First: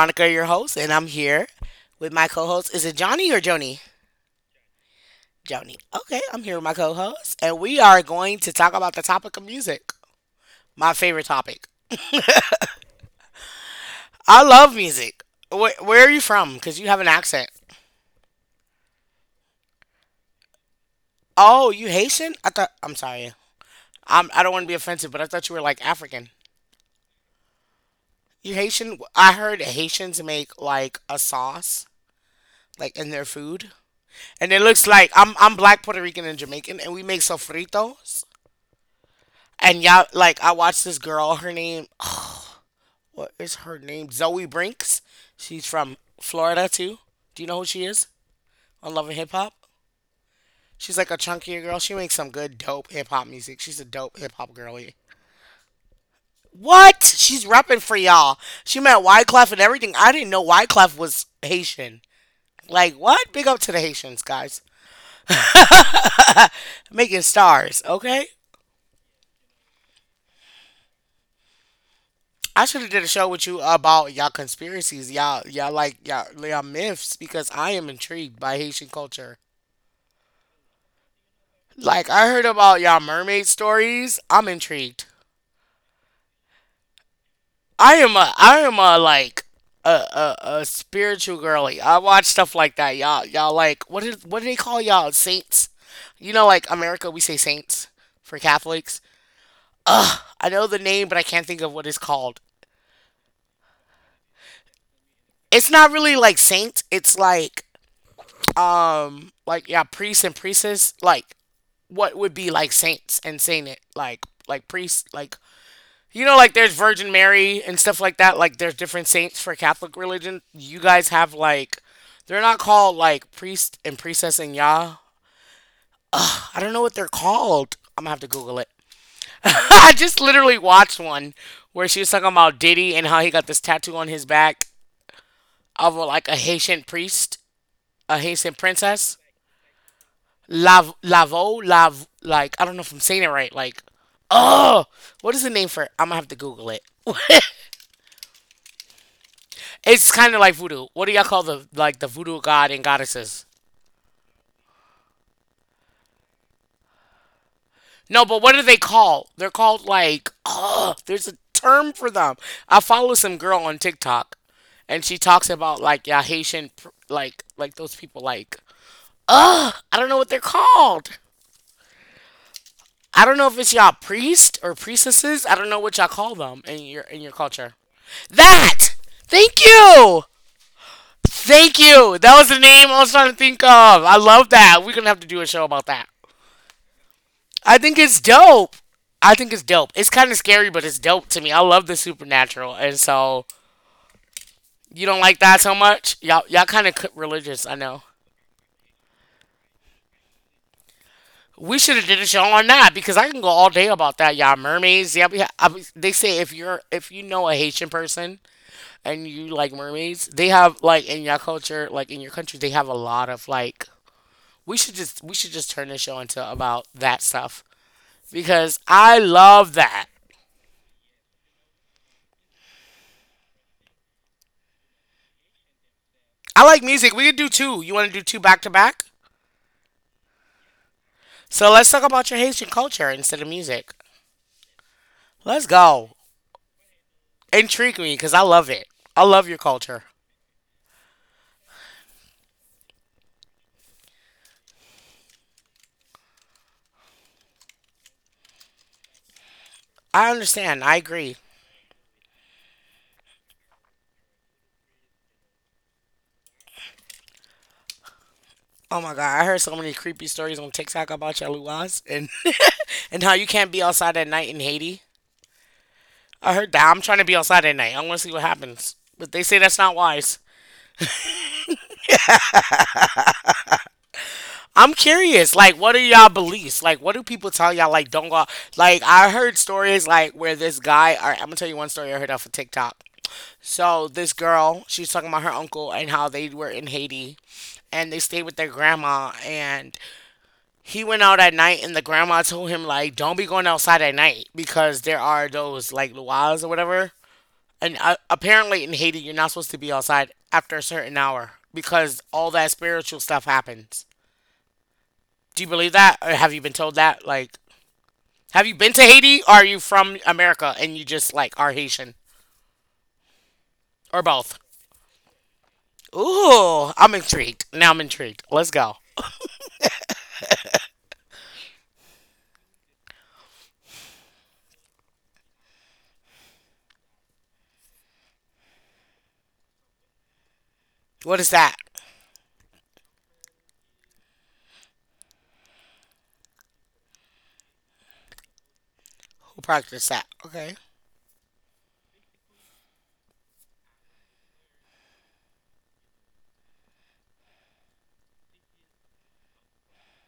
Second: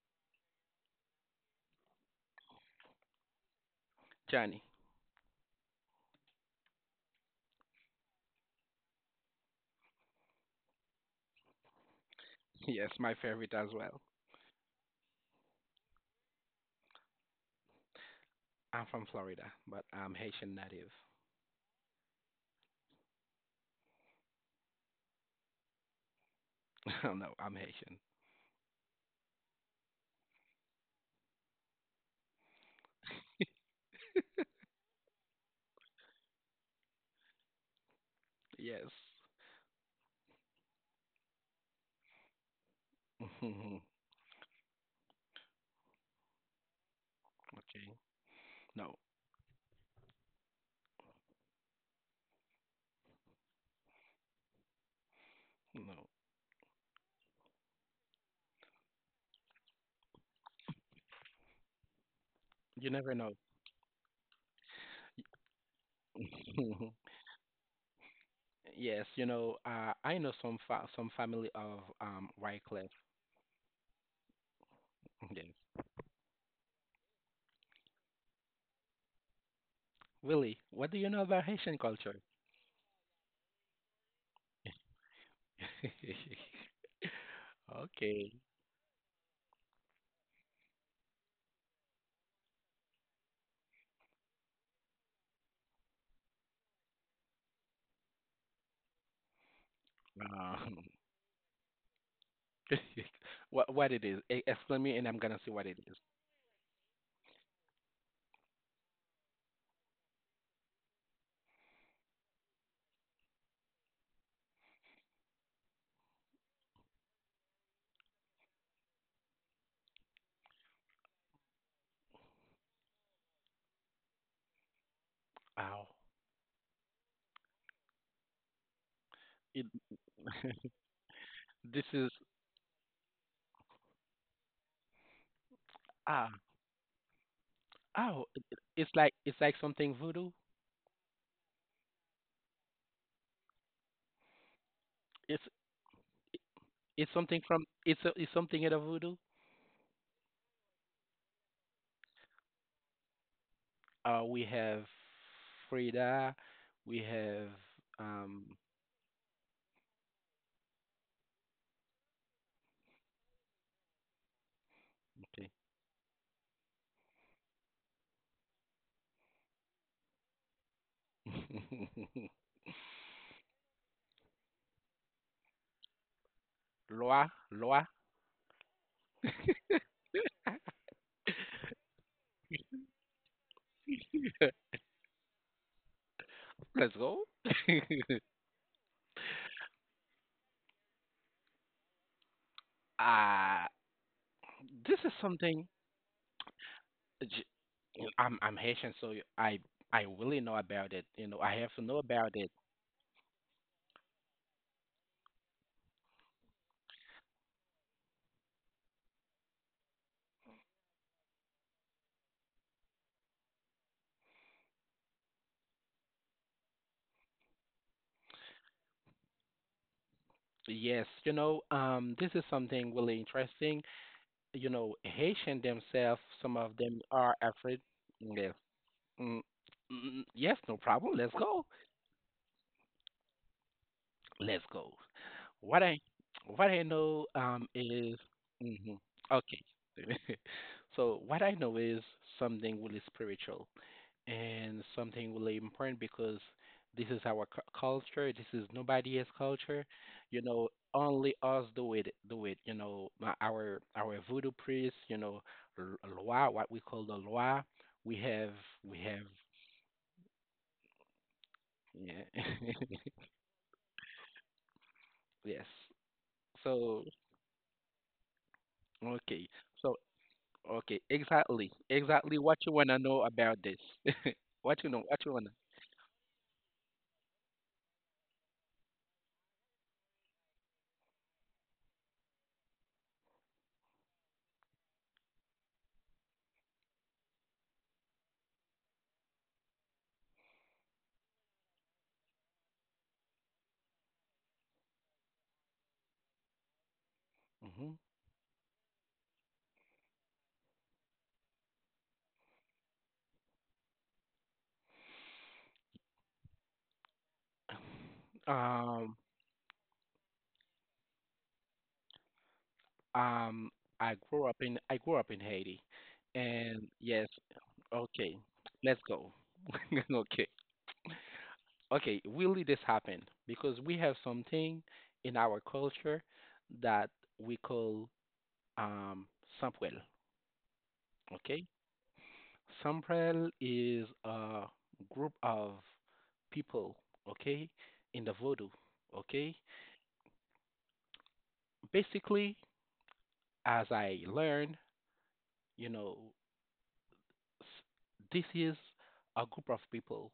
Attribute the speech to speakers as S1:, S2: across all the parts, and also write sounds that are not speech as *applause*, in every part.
S1: Veronica, your host, and I'm here with my co host. Is it Johnny or Joni?
S2: Johnny.
S1: Joni. Okay, I'm here with my co host, and we are going to talk about the topic of music, my favorite topic.
S2: Yes, my favorite as well.
S1: *laughs* I love music. Where are you from? Because you have an accent.
S2: I'm from Florida, but I'm Haitian native.
S1: Oh, you Haitian? I thought, I'm sorry. I don't want to be offensive, but I thought you were like African.
S2: *laughs* No, I'm Haitian.
S1: You Haitian? I heard Haitians make like a sauce, like in their food. And it looks like I'm black, Puerto Rican, and Jamaican, and we make sofritos.
S2: Yes.
S1: And y'all, like I watched this girl. Her name,
S2: *laughs*
S1: what is
S2: Okay.
S1: her name? Zoe Brinks. She's from Florida too. Do you know who she is? On
S2: No,
S1: Love and Hip Hop. She's like a chunkier girl. She makes some good dope hip hop music. She's a dope hip hop girlie.
S2: no.
S1: What? She's repping for y'all. She met Wyclef and everything. I didn't know Wyclef was Haitian.
S2: You
S1: Like
S2: never
S1: what?
S2: know.
S1: Big up to the Haitians, guys.
S2: *laughs*
S1: Making stars, okay?
S2: Yes, I know some family of
S1: I should
S2: Wycliffe.
S1: have did a show with you about y'all conspiracies,
S2: Yes.
S1: y'all like y'all myths because I am intrigued by Haitian culture.
S2: Willie, what do you know about Haitian
S1: Like
S2: culture?
S1: I heard about y'all mermaid stories. I'm intrigued.
S2: *laughs*
S1: I am
S2: Okay.
S1: a I am a like a spiritual girly. I watch stuff like that. Y'all like what do they call y'all saints? You know, like America, we say saints for Catholics. I know the
S2: Um,
S1: name, but I can't think of what it's called.
S2: *laughs* what it is? Explain me, and I'm gonna see what
S1: It's
S2: it
S1: not
S2: is.
S1: really like saints. It's like yeah priests and priestess like what would be like saints and sainted, like priests, like you know, like there's Virgin Mary and stuff like that. Like there's different saints for Catholic religion. You guys have like they're not called like priest and priestess and Yah.
S2: Ow.
S1: I don't know what they're called. I'm gonna have to Google it. *laughs*
S2: It,
S1: I just literally watched one
S2: this
S1: where she
S2: is
S1: was talking about Diddy and how he got this tattoo on his back of a,
S2: ah.
S1: like a Haitian priest, a
S2: Oh,
S1: Haitian
S2: it's like
S1: princess.
S2: it's like something voodoo.
S1: Lav Lavo Lav like I don't know if I'm saying it right. Like, oh, what is
S2: It's
S1: the name for it? I'm gonna have to Google it.
S2: it's
S1: *laughs*
S2: something from it's a, it's something in a voodoo.
S1: It's kind of like voodoo. What do y'all call the voodoo god and goddesses?
S2: We have Frida, we have
S1: No, but
S2: um
S1: what are they called? They're called like oh, there's a term for them. I follow some girl on TikTok, and she
S2: okay,
S1: talks about like yeah Haitian like those people like oh I don't know what they're called.
S2: *laughs*
S1: I don't know if it's y'all priest or priestesses. I don't know what y'all call them in your in
S2: Loa,
S1: your culture.
S2: Loa.
S1: That. Thank you. Thank you. That was the name I was trying to think of. I love that. We're gonna have to do a show about that.
S2: Let's go.
S1: I think it's
S2: *laughs*
S1: dope. I think it's dope. It's kind of scary, but it's dope to me. I love the supernatural, and so
S2: Ah, this
S1: you
S2: is
S1: don't like
S2: something.
S1: that so much. Y'all kind of
S2: j-
S1: religious. I know.
S2: I'm Haitian, so I really know about it. You know, I have to
S1: We
S2: know
S1: should have did a
S2: about
S1: show
S2: it.
S1: on that because I can go all day about that. Y'all mermaids. Yeah, yeah. They say if you know a Haitian person, and you like mermaids, they have like in your culture, like in your country, they have a lot of like we should just turn this show into about that stuff because I love that.
S2: Yes, this is something really interesting. Haitian themselves, some
S1: I
S2: of
S1: like
S2: them
S1: music. We
S2: are
S1: could do
S2: afraid.
S1: two. You want to do two
S2: Yes.
S1: back to back?
S2: Mm, mm, yes, no problem. Let's go.
S1: So let's talk about your Haitian culture instead of music.
S2: Let's go.
S1: Let's
S2: What I
S1: go.
S2: what I know
S1: Intrigue
S2: is
S1: me because I love it.
S2: mhm,
S1: I love your
S2: okay.
S1: culture.
S2: *laughs* So what I know is something really spiritual. And something really important because this is our culture. This is nobody else's culture.
S1: I
S2: You know,
S1: understand. I
S2: only
S1: agree.
S2: us do it. Do it. You know, our voodoo priest. You know, loa, what we call the loa. We have we
S1: Oh my
S2: have
S1: god, I heard so many creepy stories on TikTok about your luas
S2: yeah.
S1: and
S2: *laughs*
S1: *laughs* and how you can't be outside at night in Haiti.
S2: Yes.
S1: I heard that.
S2: So,
S1: I'm trying to be outside at night. I want to see what happens. But
S2: okay.
S1: they say that's
S2: So,
S1: not wise.
S2: okay. Exactly. Exactly what you wanna know about this. *laughs* What you
S1: I'm
S2: know. What you wanna.
S1: curious. Like, what are y'all beliefs? Like, what do people tell y'all? Like, don't go. Like, I heard stories like where this guy. All right, I'm gonna tell you one story I heard off of TikTok. So this girl, she was talking about her uncle and how they were in Haiti, and they stayed with their grandma. And he went out at night, and the grandma told him like, "Don't be going outside at night because there are those like luas or whatever."
S2: Hmm.
S1: And apparently in Haiti, you're not supposed to be outside after a certain hour because all that spiritual stuff happens. Do you believe that, or have you been told that? Like, have you been to
S2: Um.
S1: Haiti? Or are you from America and you just like are Haitian,
S2: Um, I
S1: or
S2: grew up
S1: both?
S2: in I grew up in Haiti, and
S1: Ooh, I'm
S2: yes,
S1: intrigued. Now I'm
S2: okay,
S1: intrigued. Let's
S2: let's
S1: go.
S2: go. *laughs* Okay, okay, really this happened because we have something in our culture that we call um samprel.
S1: What is
S2: Okay,
S1: that?
S2: samprel is a group of people. Okay, in the voodoo. Okay,
S1: Who practiced that? Okay.
S2: basically, as I learned, you know, this is a group of people,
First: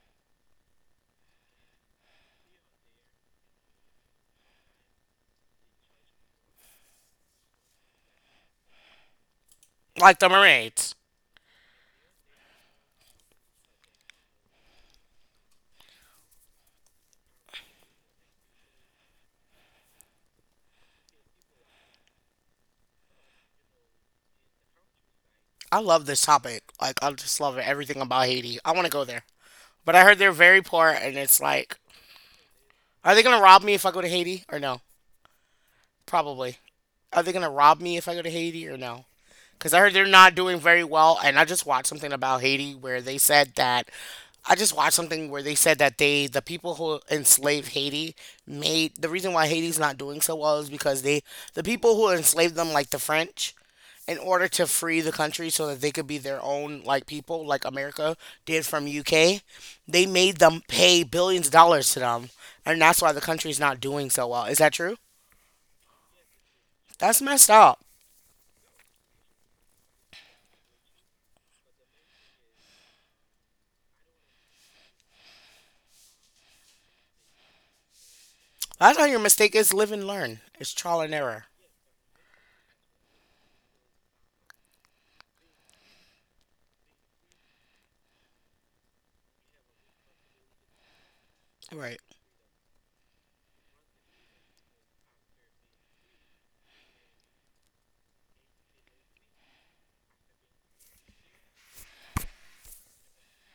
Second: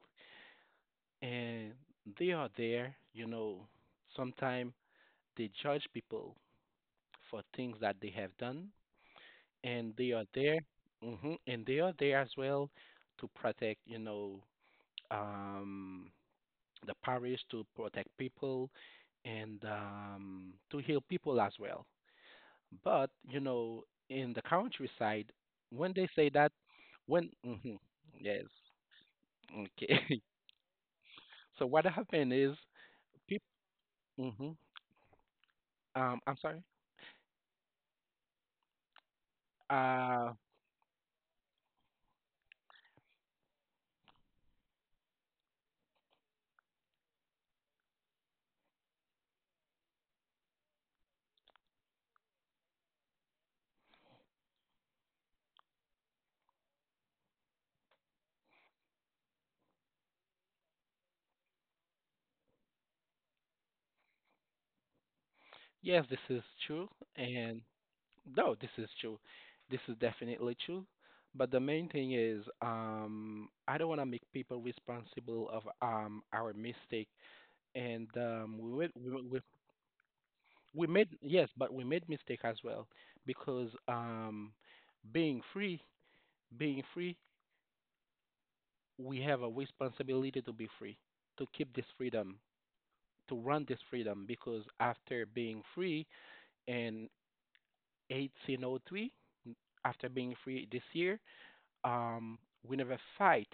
S2: and they are there, you know, sometimes they judge people for things that they have done, and they
S1: Like
S2: are
S1: the
S2: there,
S1: Marines.
S2: and they are there as well to protect, um, the parish, to protect people, and, to heal people as well. But, you know, in the countryside,
S1: I
S2: when
S1: love
S2: they
S1: this
S2: say that,
S1: topic. Like, I
S2: when,
S1: just love
S2: mhm,
S1: everything about
S2: yes,
S1: Haiti. I want to go there. But I heard
S2: okay.
S1: they're very poor, and it's
S2: *laughs* So
S1: like,
S2: what happened is,
S1: are they going to
S2: people.
S1: rob me if I go to Haiti
S2: hmm
S1: or no?
S2: um, I'm
S1: Probably.
S2: sorry.
S1: Are they gonna rob me if I go to Haiti or no? Because I heard they're
S2: Uh,
S1: not doing very well, and I just watched something about Haiti where they said that. I just watched something where they said that they, the people who enslaved Haiti, made the reason why Haiti's not doing so well is because they, the people who enslaved them, like the French, in order to free the country so that they could be their own like people like America did from UK, they made them pay billions of dollars to them, and that's why the country's not doing so well. Is that true?
S2: yes, this is true,
S1: That's messed
S2: and
S1: up.
S2: no, this is true. This is definitely true. But the main thing is, I don't want to make people responsible of our mistake. And we made,
S1: That's how your
S2: we, we
S1: mistake is live and learn. It's
S2: we
S1: trial
S2: made
S1: and error.
S2: yes, but we made mistake as well because, being free, being free, we have a responsibility to be free, to keep this
S1: Right.
S2: freedom, to run this freedom. Because after being free, and 1803, after being free this year, um, we never fight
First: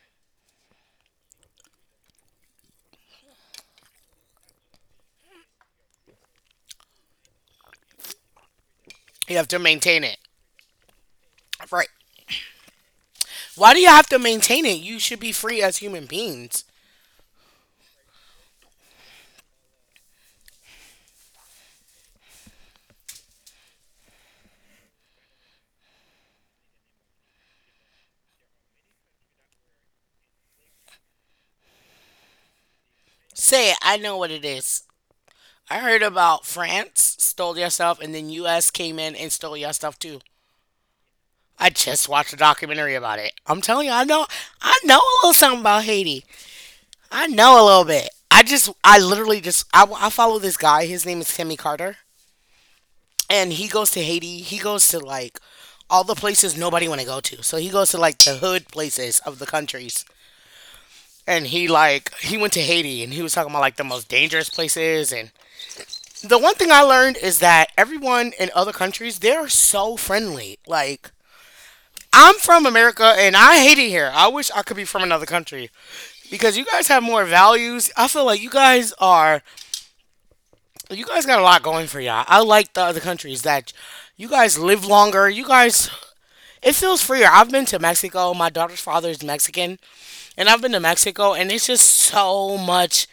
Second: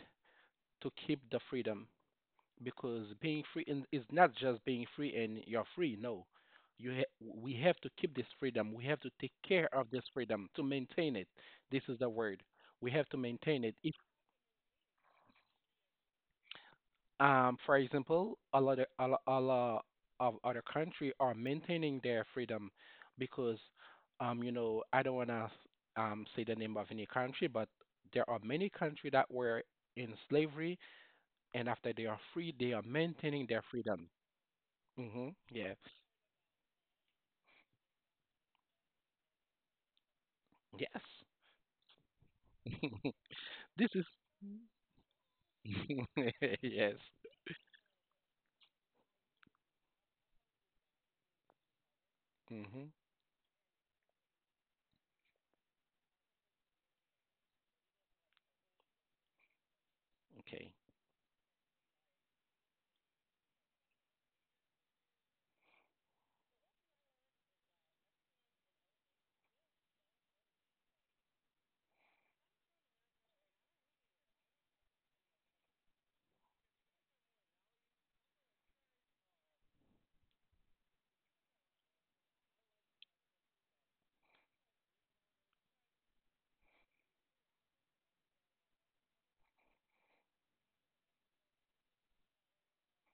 S2: to keep the freedom, because being free, is not just being free and you're free. No, we have to keep this freedom. We have to take
S1: You have to
S2: care of this
S1: maintain it.
S2: freedom to maintain it. This
S1: Right.
S2: is the word. We have to maintain
S1: Why
S2: it
S1: do you
S2: if
S1: have to maintain it? You should be free as human beings.
S2: For example, a lot of other country are maintaining their freedom because, I don't wanna say the name of any country, but there are many countries that were in slavery, and after they are free, they are maintaining their
S1: Say it. I
S2: freedom.
S1: know what it is.
S2: Hmm. Yeah.
S1: I heard about France stole your stuff and then US came in and stole your stuff too.
S2: Yes.
S1: I just watched a documentary
S2: *laughs*
S1: about it. I'm telling
S2: This
S1: you, I
S2: is.
S1: know a little something about Haiti.
S2: *laughs* Yes.
S1: I know a little bit. I just I literally just I follow this guy. His name is Timmy Carter.
S2: Hmm.
S1: And he goes to Haiti. He goes to like all the places nobody want to go to. So he goes to like the hood places of the countries.
S2: Okay.
S1: And he went to Haiti and he was talking about like the most dangerous places and the one thing I learned is that everyone in other countries they're so friendly. Like I'm from America and I hate it here. I wish I could be from another country because you guys have more values. I feel like you guys got a lot going for y'all. I like the other countries that you guys live longer. You guys it feels freer. I've been to Mexico. My daughter's father is Mexican, and I've been to Mexico, and it's just so much.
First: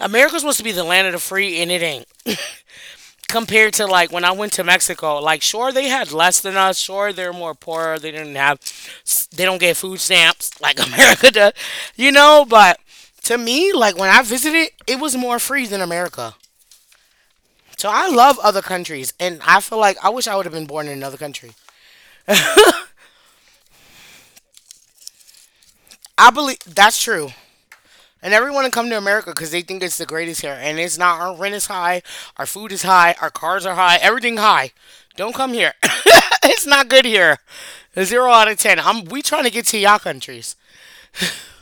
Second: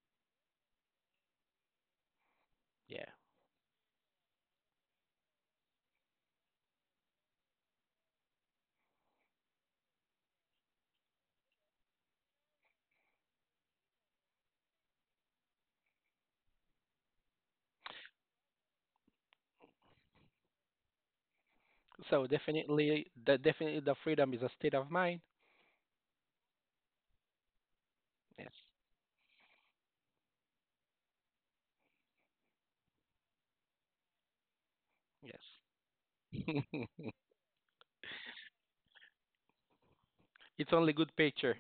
S1: America's supposed to be the land of the free, and it ain't. *laughs*
S2: Yeah.
S1: Compared to like when I went to Mexico, like sure they had less than us. Sure they're more poorer. They didn't have. They don't get food stamps like *laughs* America does, you know. But to me, like when I visited, it was more free than America. So I love other countries, and I feel like I wish I would have been born in another country.
S2: So definitely the freedom is a state of mind.
S1: I believe that's true. And
S2: Yes.
S1: everyone to come to America because they think it's the greatest here. And it's not. Our rent is high. Our food is high. Our cars are high. Everything high. Don't come here. *laughs*
S2: Yes.
S1: It's not good
S2: *laughs*
S1: here. Zero out of ten. We trying to get to y'all countries.
S2: It's only good picture.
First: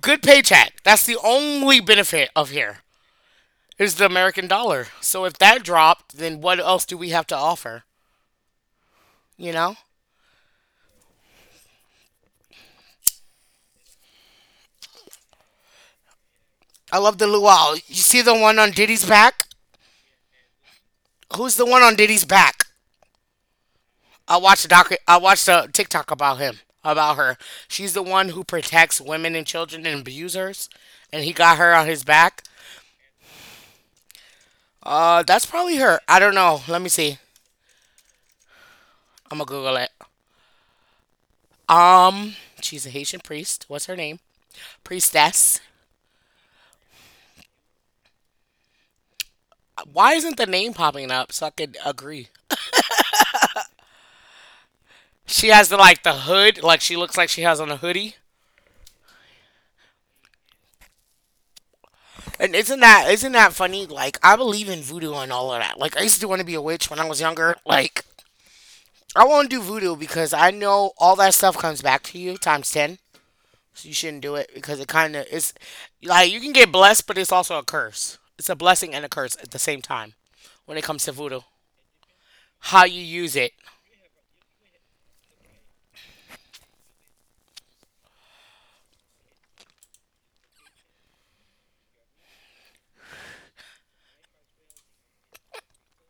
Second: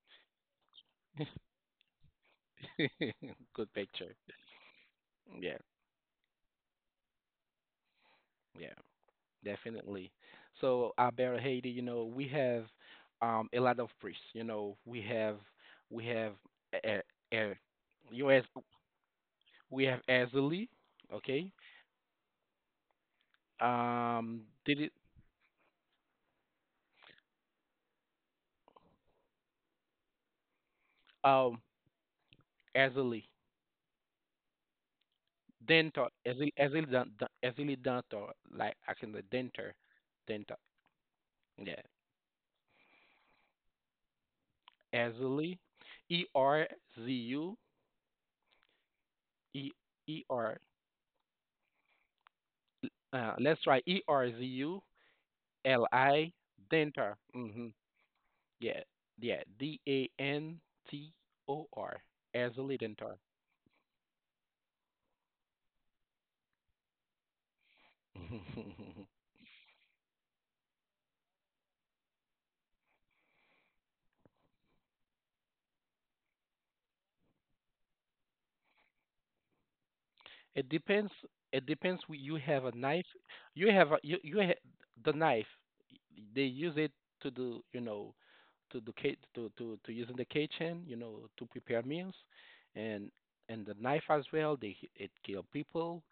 S1: Good paycheck. That's the only benefit of here
S2: *laughs* Good
S1: is the
S2: picture.
S1: American dollar. So if
S2: Yeah,
S1: that dropped, then what else do we have to offer?
S2: yeah,
S1: You know?
S2: definitely. So about Haiti, we have a lot of priests. You know, we have
S1: I
S2: uh
S1: love the
S2: a
S1: luau. You see the
S2: US,
S1: one on Diddy's back?
S2: we have Azali, okay?
S1: Who's the one on Diddy's back? I watched a
S2: Did
S1: doc.
S2: it
S1: I watched a TikTok about him, about her. She's the one who protects women and children and abusers, and he got
S2: um
S1: her on his back.
S2: Azali
S1: That's probably her.
S2: Dentor,
S1: I don't
S2: Azali,
S1: know. Let
S2: Azali,
S1: me see.
S2: Azali Dentor, like I can the
S1: I'm gonna
S2: Dentor
S1: Google it.
S2: Dentor. Yeah.
S1: Um, she's a Haitian priest. What's her name?
S2: Azali
S1: Priestess.
S2: E R Z U E
S1: Why
S2: E
S1: isn't the
S2: R
S1: name popping up so I could agree?
S2: Let's try E R Z U
S1: She has the
S2: L
S1: like the
S2: I
S1: hood, like she
S2: Dentor.
S1: looks like she has
S2: Mm-hmm.
S1: on a hoodie.
S2: Yeah, yeah. DANTOR.
S1: And
S2: Azuli
S1: isn't that
S2: Dentor.
S1: isn't that funny? Like I believe in voodoo and all of that. Like I used to want to be a witch when I was younger. Like
S2: *laughs*
S1: I won't do voodoo because I know all that stuff comes back to you times 10. So you shouldn't do it because it kind of is like you can get blessed, but it's also a curse. It's a blessing and a curse at the same time
S2: It
S1: when it comes
S2: depends.
S1: to voodoo.
S2: It depends. You have a
S1: How you
S2: knife.
S1: use it.
S2: You have a, you ha- The knife. They use it to do you know to do ca- to use in the kitchen. You know, to prepare meals, and the knife as well. It kill people.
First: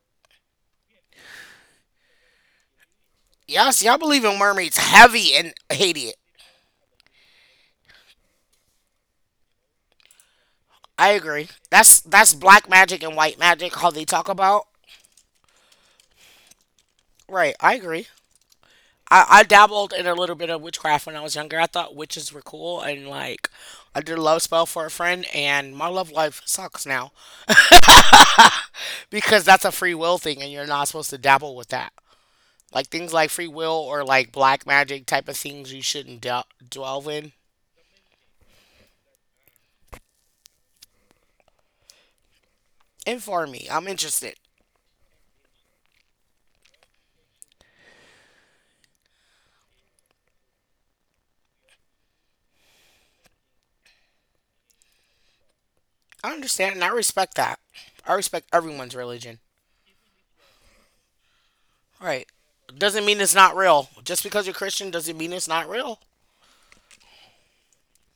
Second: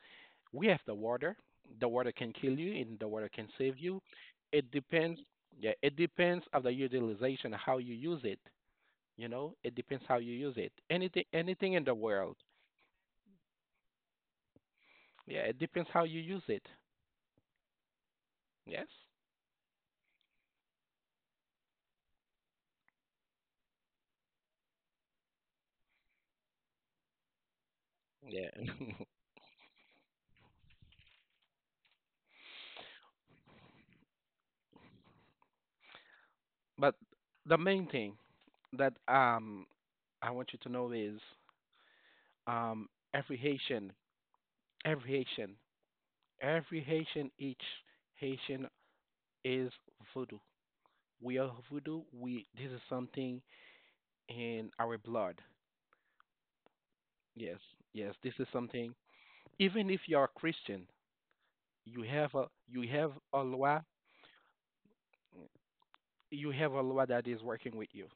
S2: We have the water. The water can kill you, and the water can save
S1: Yes, y'all
S2: you.
S1: believe in
S2: It
S1: mermaids
S2: depends.
S1: heavy and
S2: Yeah, it
S1: hate it.
S2: depends of the utilization, how you use it. You know, it depends how you use it.
S1: I
S2: Anything,
S1: agree.
S2: anything in the
S1: That's
S2: world.
S1: black magic and white magic how they talk about.
S2: Yeah, it depends how you use it.
S1: Right, I agree.
S2: Yes.
S1: I dabbled in a little bit of witchcraft when I was younger. I thought witches were cool and like I did a love spell for a friend and my love life sucks now,
S2: Yeah. *laughs*
S1: because that's a free will thing and you're not supposed to dabble with that. Like things like free will or like black magic type of things you shouldn't
S2: But
S1: delve in.
S2: the main thing that I want you to know is every
S1: Inform me. I'm
S2: Haitian,
S1: interested.
S2: every Haitian, every Haitian, each Haitian is voodoo. We are voodoo. We This is something in our blood.
S1: I understand and I respect
S2: Yes,
S1: that. I
S2: yes, this is
S1: respect
S2: something.
S1: everyone's religion.
S2: Even if you are Christian,
S1: Right.
S2: you
S1: Doesn't
S2: have
S1: mean it's
S2: a
S1: not
S2: law,
S1: real. Just because you're Christian doesn't mean it's not real.
S2: you have a law that is working with you.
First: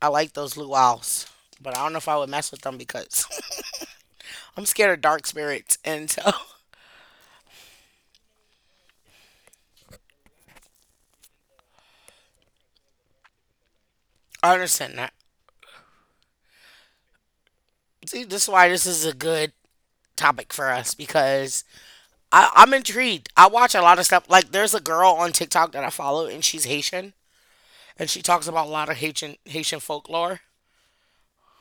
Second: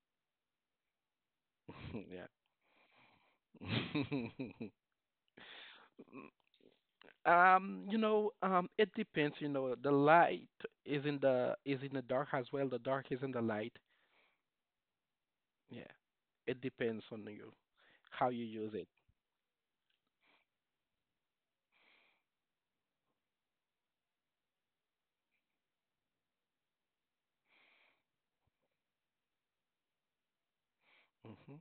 S1: I like those luau's, but I don't
S2: *laughs*
S1: know if I
S2: Yeah.
S1: would mess with them because *laughs* I'm
S2: *laughs*
S1: scared of dark spirits. And so *laughs*
S2: It depends. You know, the light is in the dark as well. The dark is in the light.
S1: I understand that.
S2: Yeah, it depends on you
S1: See,
S2: how you
S1: this is why
S2: use
S1: this
S2: it.
S1: is a good topic for us because I'm intrigued. I watch a lot of stuff. Like there's a girl on TikTok that I follow, and she's Haitian, and she talks about a lot of Haitian folklore.
S2: Hmm.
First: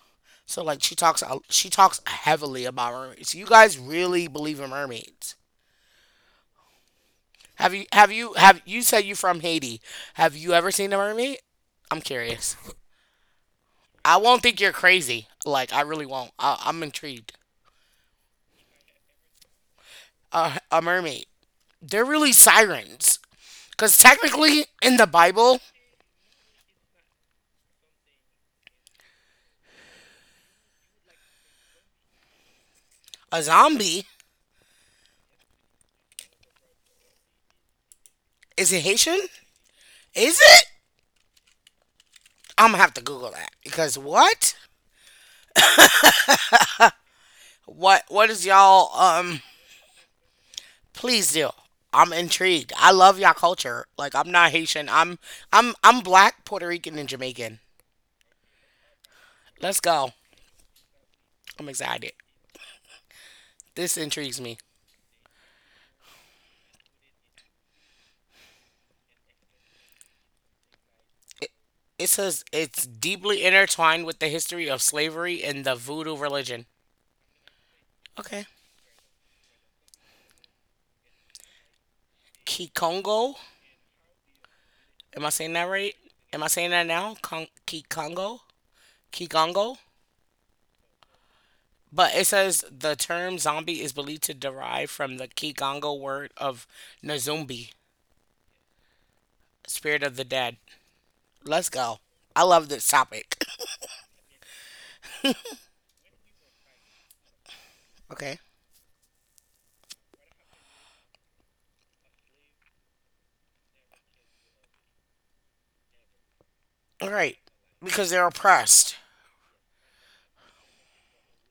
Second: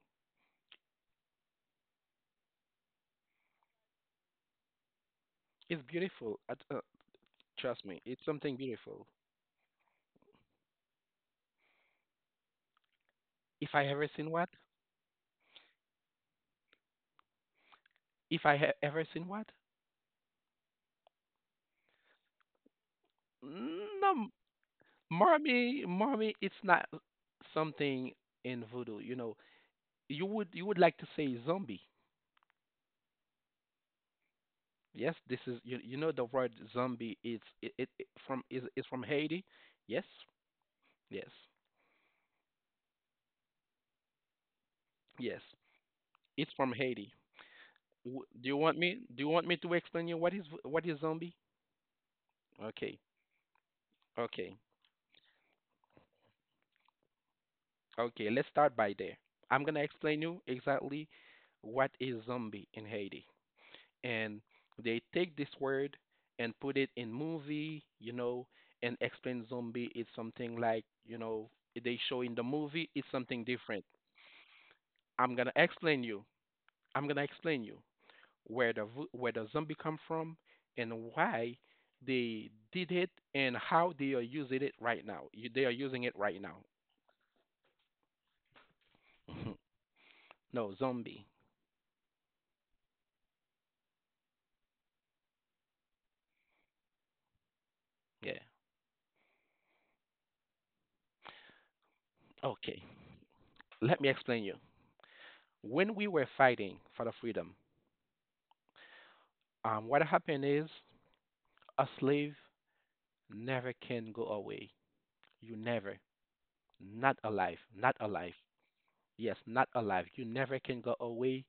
S1: So like she talks heavily about mermaids. You guys really believe in mermaids?
S2: It's beautiful.
S1: Have
S2: Trust
S1: you
S2: me,
S1: have
S2: it's
S1: you
S2: something
S1: have you
S2: beautiful.
S1: said you are from Haiti? Have you ever seen a mermaid? I'm curious.
S2: If I ever
S1: I
S2: seen
S1: won't
S2: what?
S1: think you're crazy. Like I really won't. I'm intrigued.
S2: If ever seen what?
S1: A mermaid. They're really sirens.
S2: Mm,
S1: Cause
S2: no,
S1: technically in the Bible,
S2: Marmy, Marmy, it's not something in voodoo. You know, you would like to say zombie.
S1: a zombie
S2: Yes, this is, you know, the word zombie, is it, it, it from
S1: is a
S2: is from
S1: Haitian.
S2: Haiti. Yes,
S1: Is it?
S2: yes,
S1: I'm gonna have to Google that because what?
S2: yes. It's from Haiti.
S1: What? What is
S2: Do you want
S1: y'all?
S2: me? Do you
S1: Um,
S2: want me to explain you what is
S1: please
S2: zombie?
S1: do. I'm intrigued. I
S2: Okay,
S1: love y'all culture. Like I'm not
S2: okay,
S1: Haitian. I'm black, Puerto Rican, and Jamaican.
S2: okay. Let's start by there. I'm
S1: Let's
S2: gonna
S1: go.
S2: explain you exactly
S1: I'm
S2: what
S1: excited.
S2: is zombie in Haiti.
S1: This
S2: And
S1: intrigues me.
S2: they take this word and put it in movie, and explain zombie is something like, they
S1: It
S2: show in the
S1: says it's
S2: movie it's something
S1: deeply
S2: different.
S1: intertwined with the history of
S2: I'm
S1: slavery
S2: gonna
S1: and the
S2: explain
S1: voodoo
S2: you.
S1: religion.
S2: I'm gonna explain you
S1: Okay.
S2: where the zombie come from, and why they did it,
S1: Kikongo.
S2: and how they are using it right
S1: Am
S2: now.
S1: I saying that
S2: They are
S1: right?
S2: using it right
S1: Am I
S2: now.
S1: saying that now? Kikongo?
S2: *laughs* Mhm.
S1: Kikongo?
S2: No zombie.
S1: But it says the term zombie is believed to derive from the Kigongo word of Nzumbi,
S2: Yeah.
S1: spirit of the dead. Let's go. I love
S2: Okay.
S1: this topic. *laughs*
S2: Let me explain you. When we were fighting for the freedom,
S1: Okay.
S2: what happened is a slave never can go away. You never,
S1: All
S2: not
S1: right.
S2: alive, not
S1: Because they're
S2: alive.
S1: oppressed.
S2: Yes, not alive. You never can go away,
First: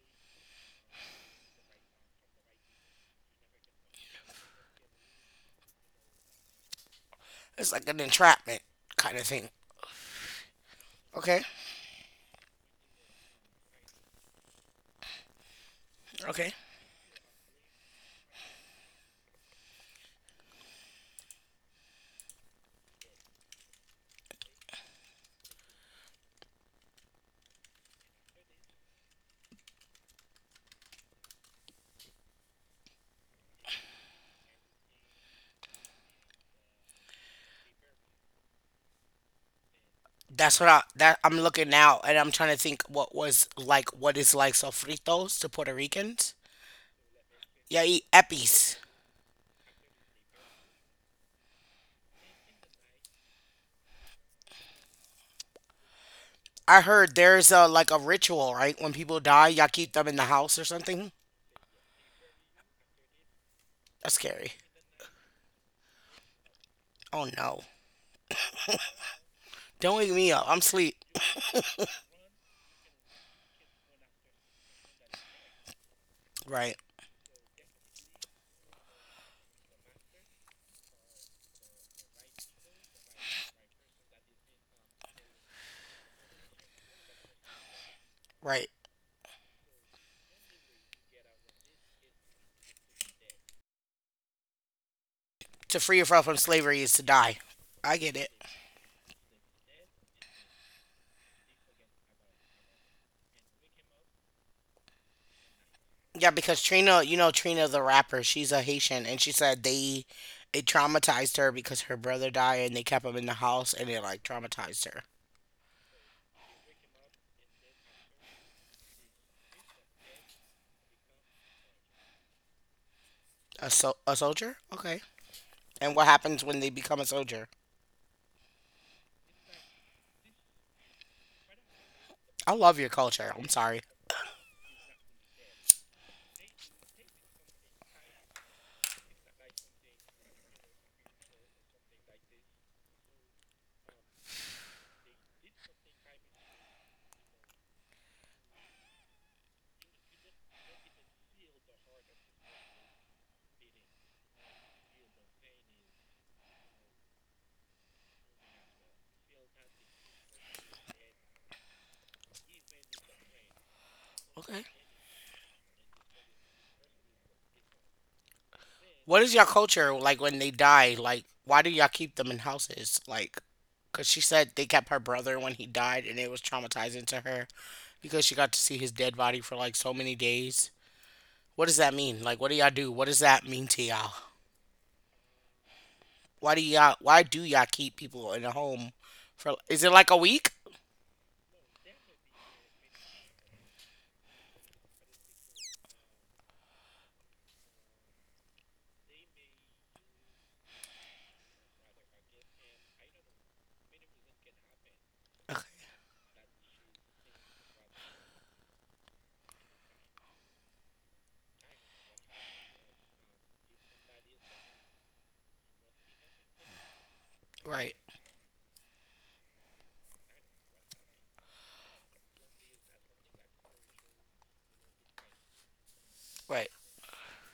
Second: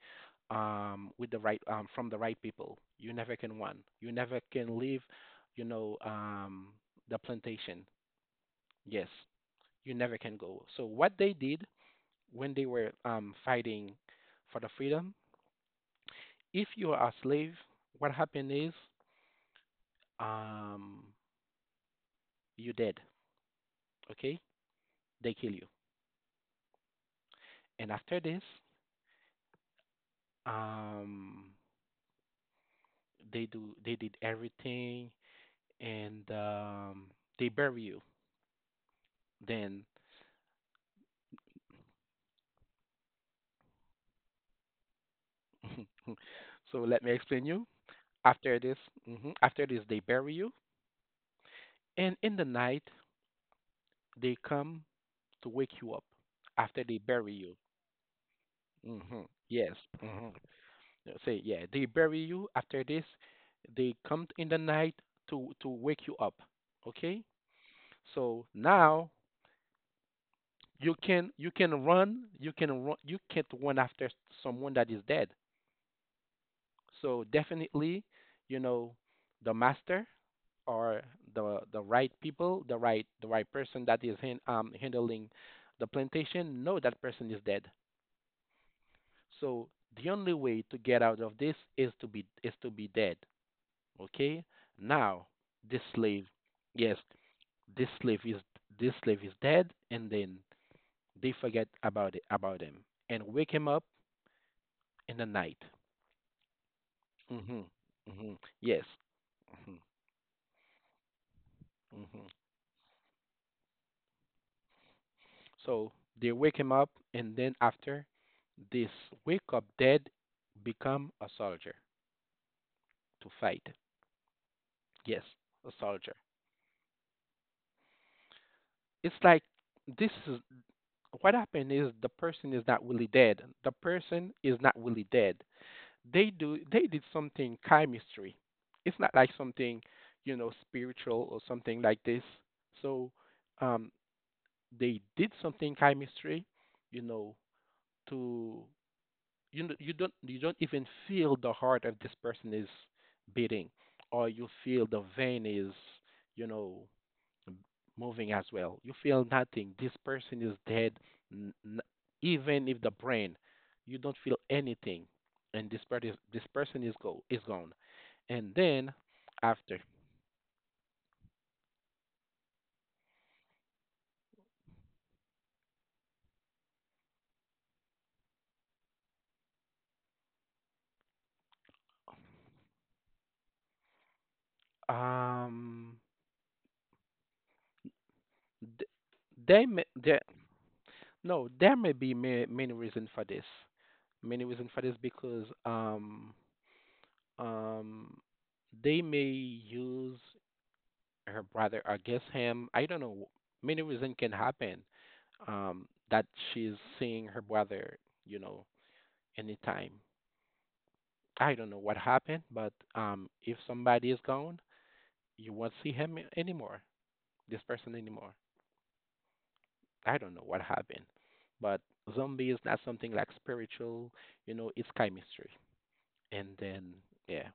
S2: with the right from the right people. You never can run. You never can leave. You know, the
S1: It's
S2: plantation.
S1: like an entrapment
S2: Yes,
S1: kind of thing.
S2: you never can go. So what they
S1: Okay.
S2: did when they were, fighting for the freedom,
S1: Okay.
S2: if you are a slave, what happened is, um, you dead. Okay, they kill you. And after this, um, they did everything, and, they bury you, then
S1: That's what I'm looking now, and I'm trying to think what was like what is like sofritos to Puerto
S2: *laughs*
S1: Ricans.
S2: so let me explain you,
S1: Yeah, eat
S2: after this,
S1: epis.
S2: mhm, after this they bury you, and in the night they come to wake you up
S1: I
S2: after they
S1: heard
S2: bury
S1: there's
S2: you.
S1: a like a ritual, right? When people
S2: Hmm.
S1: die, y'all
S2: Yes.
S1: keep them in the
S2: Hmm.
S1: house or something.
S2: Say, yeah, they bury you. After this, they
S1: That's
S2: come in
S1: scary.
S2: the night to wake you up. Okay.
S1: Oh no.
S2: So now,
S1: Don't wake me up. I'm
S2: you
S1: asleep.
S2: can you can run, you can run, you can't run after someone that is dead.
S1: Right,
S2: So definitely, you know, the master, or the right people, the right person that is handling the plantation, know that person is dead.
S1: right.
S2: So the only way to get out of this is to be dead. Okay? Now
S1: To
S2: this
S1: free yourself
S2: slave,
S1: from slavery is
S2: yes,
S1: to die.
S2: this
S1: I get
S2: slave
S1: it.
S2: is this slave is dead, and then they forget about it, about him, and wake him up in the night.
S1: Yeah, because Trina, you know
S2: Mhm.
S1: Trina the rapper,
S2: Mhm.
S1: she's a
S2: Yes.
S1: Haitian, and she said they it traumatized her because her
S2: Mhm.
S1: brother died and they kept him in the house and it like traumatized her.
S2: So they wake him up, and then after this wake up dead, become a soldier to
S1: A
S2: fight.
S1: So a soldier? Okay.
S2: Yes, a
S1: And what
S2: soldier.
S1: happens when they become a soldier?
S2: It's like, this is what happened is, the person
S1: I
S2: is
S1: love
S2: not
S1: your
S2: really
S1: culture.
S2: dead.
S1: I'm
S2: The
S1: sorry.
S2: person is not really dead. They did something chemistry. It's not like something, spiritual or something like this. So um they did something chemistry, you know, to you don't even feel the heart of this person is beating, or you feel the vein is you know m- moving as well. You feel nothing. This person is dead. N- n- Even if the brain, you don't feel
S1: Okay.
S2: anything, and this person is gone. And then
S1: What is your
S2: after,
S1: culture like when they die? Like, why do y'all keep them in houses? Like, cause she said they kept her brother when he died and it was traumatizing to her, because she got to see his dead body for like so many days. What does that mean? Like, what do y'all do? What does that mean to y'all?
S2: um,
S1: Why do y'all? Why do y'all keep people in a
S2: th-
S1: home for?
S2: they may
S1: Is it like a
S2: there,
S1: week?
S2: no, there may be many reasons for this. Many reasons for this because Um, they may use her brother against him. I don't know. Many reasons can happen. That she's seeing her brother, you know, anytime. I don't know what happened, but, if somebody is gone, you won't see him anymore. This person
S1: *laughs* Right,
S2: anymore. I don't know what happened, but zombie is not something like spiritual. You know, it's chemistry. And
S1: right.
S2: then, yeah,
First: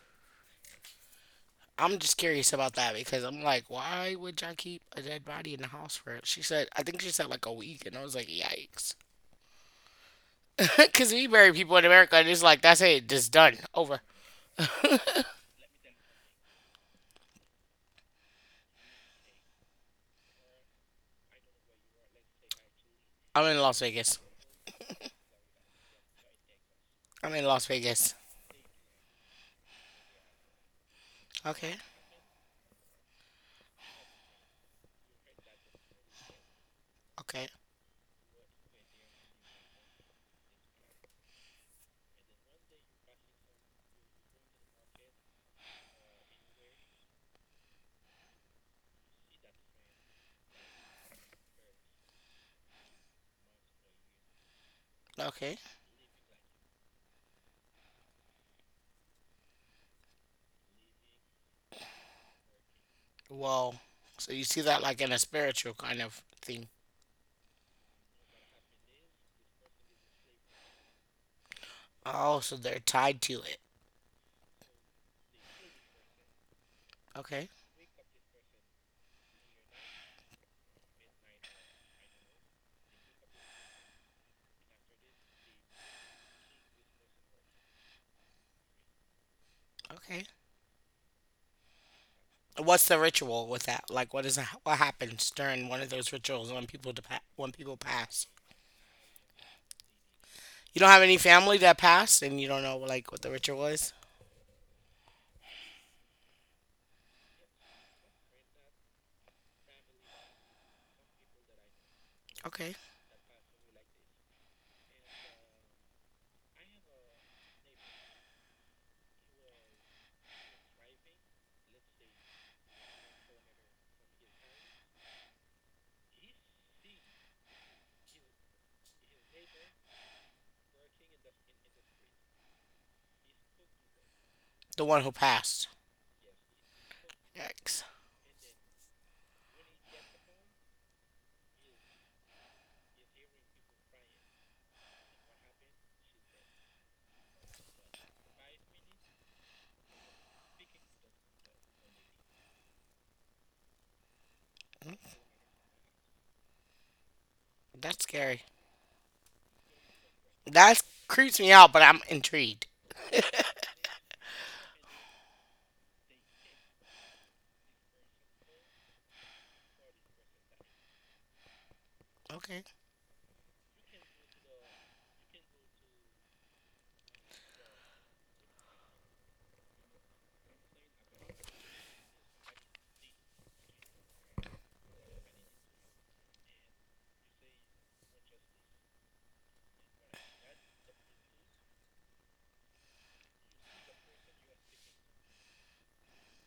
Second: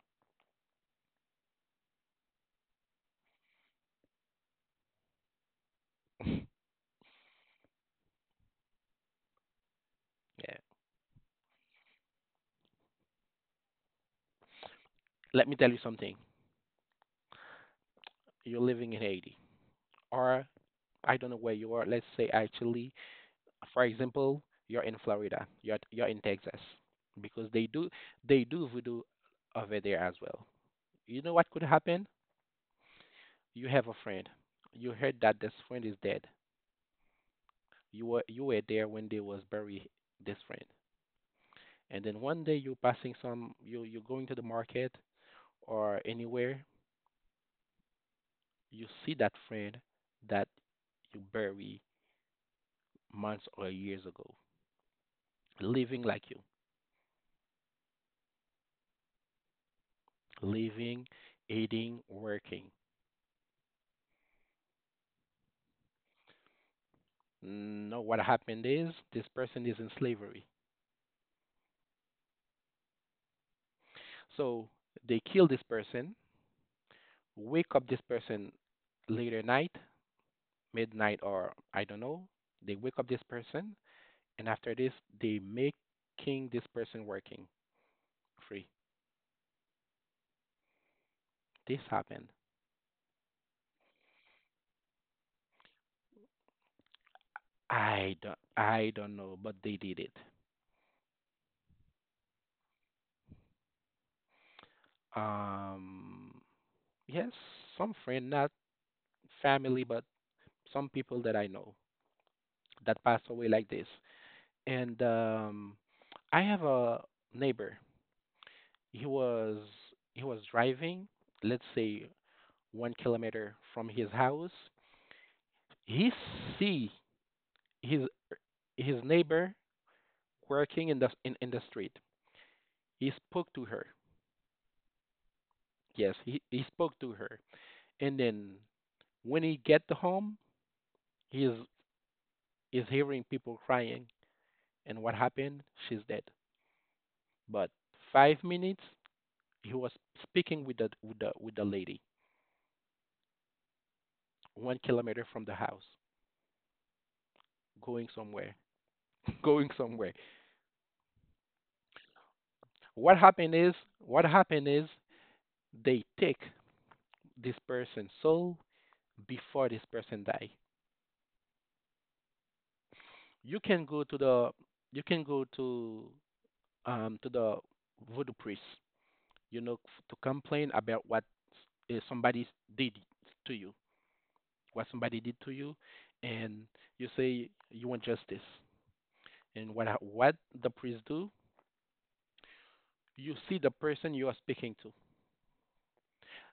S1: I'm just curious about that because I'm like, why would y'all keep a dead body in the house for? She said, I think she said like a week, and I was like, yikes.
S2: yeah.
S1: *laughs* Because we bury people in America, and it's like that's it, just done, over.
S2: Let me tell you something. You're living in Haiti, or I don't know where you are. Let's say actually,
S1: I'm in Las
S2: for
S1: Vegas.
S2: example, you're in Florida, you're in Texas,
S1: I'm in
S2: because they
S1: Las
S2: do
S1: Vegas.
S2: they do voodoo over there as well. You know what could
S1: Okay,
S2: happen? You have a friend. You heard that this friend is dead.
S1: okay,
S2: You were there when they was bury this friend, and then one day you're passing some you you're going to the market or anywhere, you see that friend that you bury months or years ago,
S1: okay.
S2: living like you. Living, eating, working.
S1: Well, so you see that like in a spiritual kind of thing.
S2: No, what happened is this person is in slavery.
S1: Oh, so they're tied to it.
S2: So they kill this person,
S1: Okay.
S2: wake up this person later night, midnight or I don't know. They wake up this person, and after this, they making this person working free.
S1: Okay.
S2: This happened.
S1: What's the ritual with that? Like, what happens during one of those rituals when people
S2: I
S1: pass?
S2: don't, I don't know, but they did it.
S1: You don't have any family that passed, and you don't know like what the ritual is.
S2: Um, yes, some friend, not family, but some people that I know
S1: Okay,
S2: that passed away like this. And I have a neighbor. He was he was driving, let's say 1 kilometer from his house. He see his his neighbor working in the street. He spoke to her.
S1: the one who passed.
S2: Yes, he spoke to her.
S1: Yikes,
S2: And then when he get home, he is hearing people crying. And what happened? She's dead. But 5 minutes, he was speaking with the lady 1 kilometer from the house.
S1: that's
S2: Going
S1: scary.
S2: somewhere. *laughs* Going somewhere.
S1: That creeps me out, but I'm intrigued.
S2: What happened is, they take this person's soul before this person die.
S1: Okay.
S2: You can go to the, you can go to to the voodoo priest, you know, to complain about what somebody did to you, what somebody did to you, and you say you want justice. And what the priest do? You see the person you are speaking to.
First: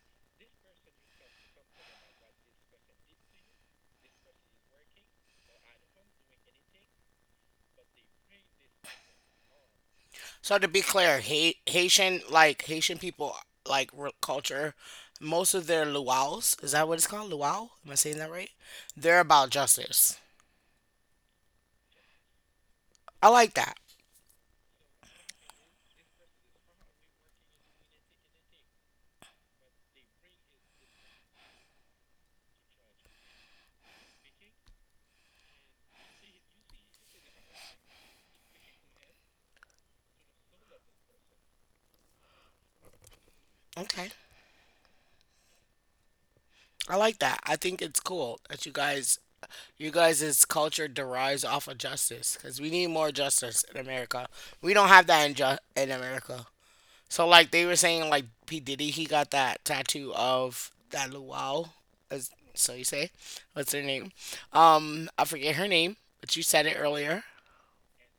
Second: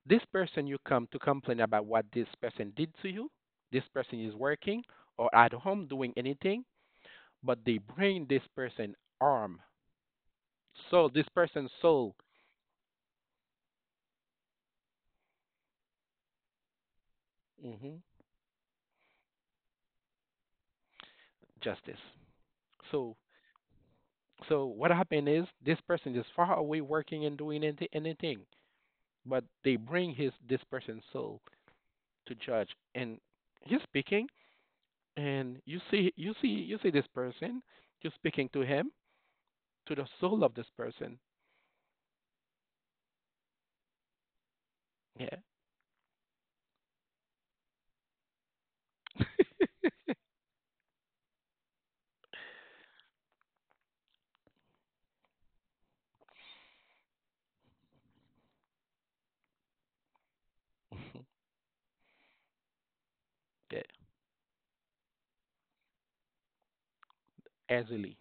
S2: This person you come to complain about what this person did to you, this person is working or at home doing anything, but they bring this person arm.
S1: So to be
S2: So
S1: clear,
S2: this person's soul.
S1: Haitian like Haitian people like culture, most of their luau's is that what it's called? Luau? Am I
S2: Hmm.
S1: saying that right? They're about justice.
S2: Justice. So,
S1: I like that.
S2: so what happened is this person is far away working and doing anything, but they bring his this person's soul to judge, and he's speaking, and you see this person, you're speaking to him, to the soul of this person.
S1: Okay,
S2: Yeah.
S1: I like that. I think it's cool that
S2: *laughs*
S1: you guys' culture derives off of justice because we need more justice in America. We don't have that in in America. So like they were saying, like P Diddy, he got that tattoo of that luau, as so you say. What's
S2: Yeah.
S1: her name? I forget her name, but you said it earlier.
S2: Easily.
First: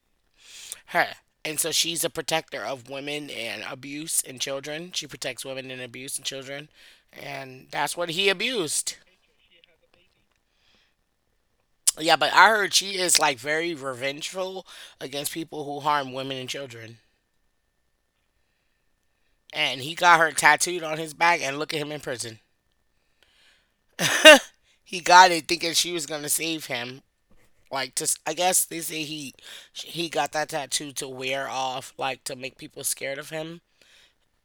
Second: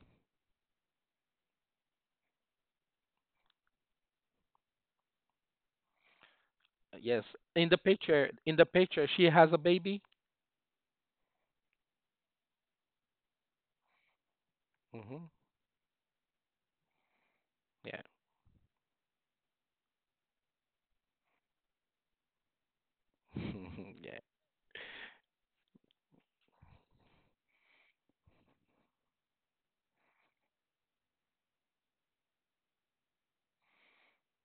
S1: Her. And so she's a protector of women and abuse and children. She protects women and abuse and children,
S2: Yes.
S1: and
S2: In the
S1: that's what he
S2: picture, in the
S1: abused.
S2: picture, she has a baby.
S1: Yeah, but I heard she is like very revengeful
S2: Hmm.
S1: against people who harm women and children.
S2: Yeah.
S1: And he got her tattooed on his back, and look at him in prison.
S2: *laughs* Yeah.
S1: He got it thinking she was gonna save him. Like just I guess they say he got that tattoo to wear off, like to make people scared of him,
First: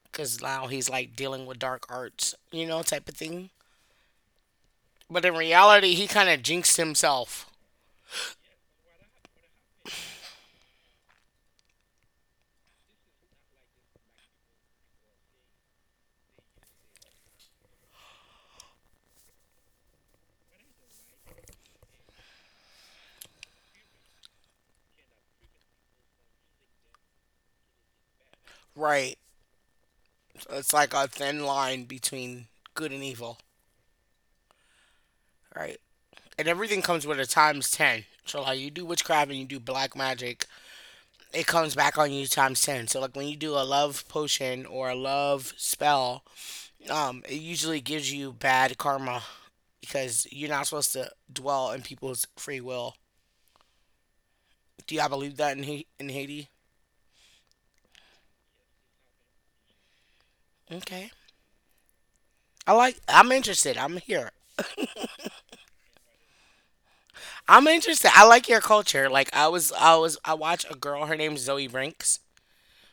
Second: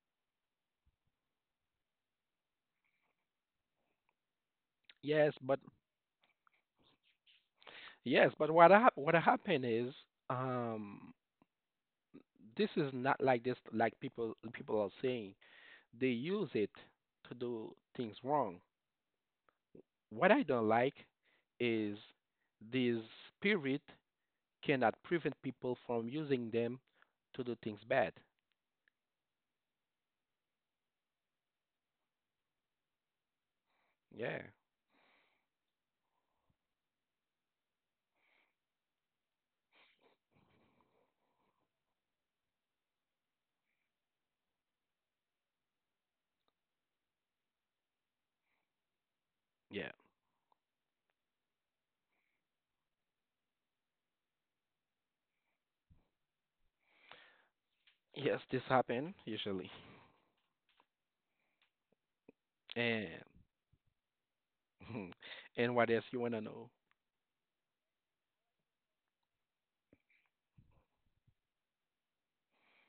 S1: because now he's like dealing with dark arts, you know, type of thing. But
S2: Yes,
S1: in
S2: but
S1: reality, he kind of jinxed himself,
S2: yes, but what happened is, um, this is not like this, like people people are saying. They use it to do things wrong. What I don't like is this spirit cannot prevent people from using them to do things bad.
S1: right? So it's like a thin line between good and evil,
S2: Yeah.
S1: right? And everything comes with a times 10. So like you do witchcraft and you do black magic, it comes back on you times 10. So like when you do a love potion or a love spell, it usually gives you bad karma
S2: Yeah.
S1: because you're not supposed to dwell in people's free will. Do y'all believe that in in Haiti?
S2: Yes, this happen usually.
S1: Okay. I like.
S2: And
S1: I'm interested. I'm here.
S2: mhm. And what else you wanna know?
S1: I'm interested. I like your culture. Like I watched a girl. Her name's Zoe Brinks.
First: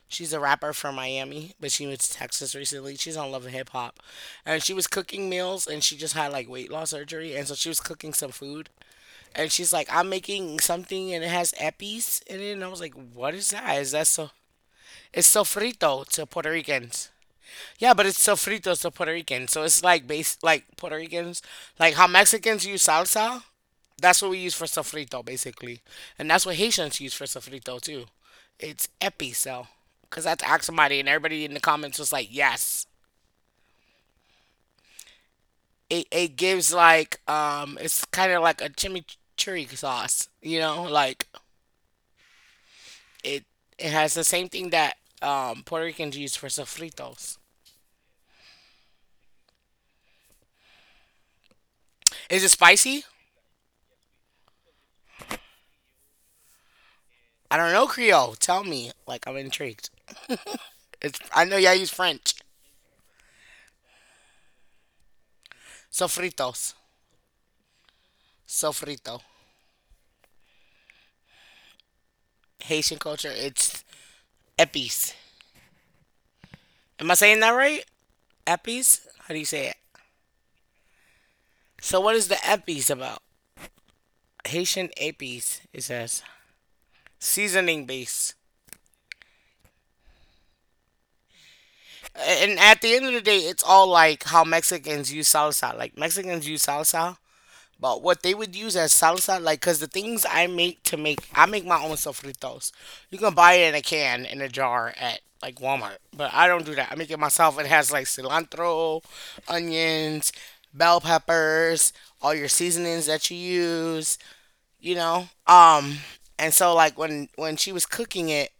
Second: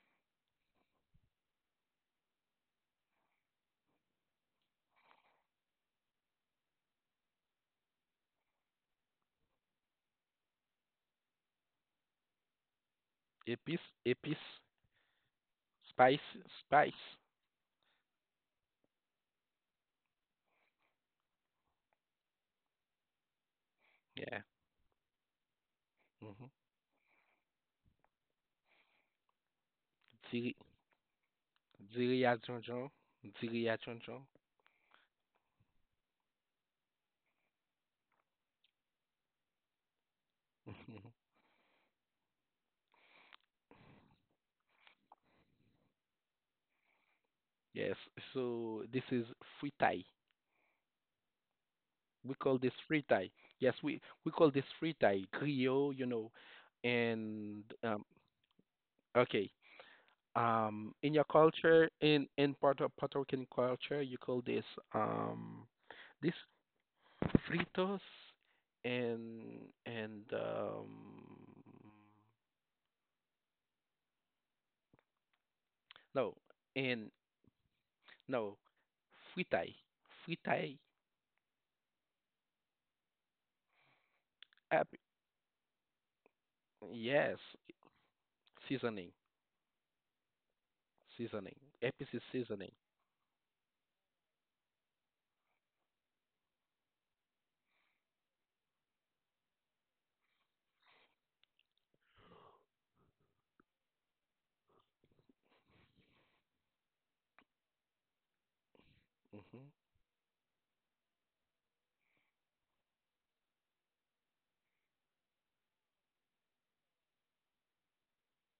S1: She's a rapper from Miami, but she went to Texas recently. She's on Love and Hip Hop, and she was cooking meals, and she just had like weight loss surgery, and so she was cooking some food, and she's like, "I'm making something, and it has epis in it," and I was like, "What is
S2: Epis,
S1: that? Is that so?"
S2: epis,
S1: It's sofrito to
S2: spice,
S1: Puerto Ricans.
S2: spice.
S1: Yeah, but it's sofritos to Puerto Rican. So it's like base like Puerto Ricans, like how Mexicans use salsa, that's what
S2: Yeah.
S1: we use for sofrito basically. And
S2: Mm-hmm.
S1: that's what Haitians use for sofrito too. It's episo. Cuz I had to
S2: Ziri,
S1: ask somebody and everybody in the comments was like,
S2: ziriya jonjon,
S1: "Yes."
S2: ziriya jonjon.
S1: It gives like it's kind of like a chimichurri sauce,
S2: Mhm.
S1: like it it has the same thing that Puerto Ricans use for sofritos.
S2: Yes. So this is fritai. We
S1: Is it
S2: call this
S1: spicy?
S2: fritai. Yes, we call this fritai, griot, you know.
S1: I
S2: And
S1: don't know, Creole. Tell me. Like I'm
S2: okay.
S1: intrigued.
S2: In
S1: It's
S2: your
S1: I know y'all
S2: culture,
S1: use
S2: in
S1: French.
S2: in Puerto Rican culture, you call this um, this
S1: Sofritos.
S2: fritos
S1: Sofrito.
S2: and and
S1: Haitian culture, it's epis.
S2: no
S1: Am
S2: and
S1: I saying that right?
S2: no
S1: Epis? How do you say
S2: fritai
S1: it?
S2: fritai
S1: So what is the epis about?
S2: ep,
S1: Haitian epis, it says.
S2: yes
S1: Seasoning base.
S2: seasoning seasoning epic
S1: And
S2: seasoning.
S1: at the end of the day, it's all like how Mexicans use salsa. Like Mexicans use salsa. But what they would use as salsa, like, cause the things I make I make my own sofritos. You can buy it in a can in a jar at like Walmart, but I don't do that. I make it myself. It has like cilantro,
S2: Mm-hmm.
S1: onions, bell peppers, all your seasonings that you use, you know. Um, and so like when she was cooking it,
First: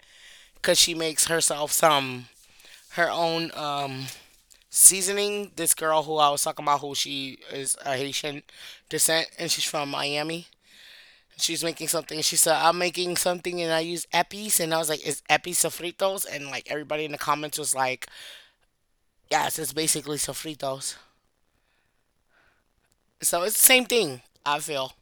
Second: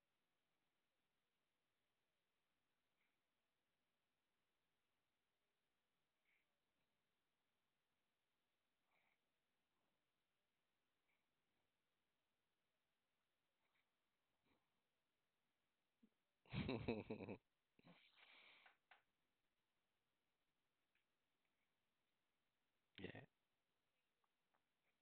S1: cause she makes herself some her own seasoning. This girl who I was talking about, who she is a Haitian descent, and she's from Miami, she's making something, and she said, "I'm making something and I use epis," and I was like, "Is epis sofritos?" And like everybody in the
S2: *laughs*
S1: comments was like, "Yes, it's basically sofritos."
S2: Yeah.
S1: So it's the same thing. I feel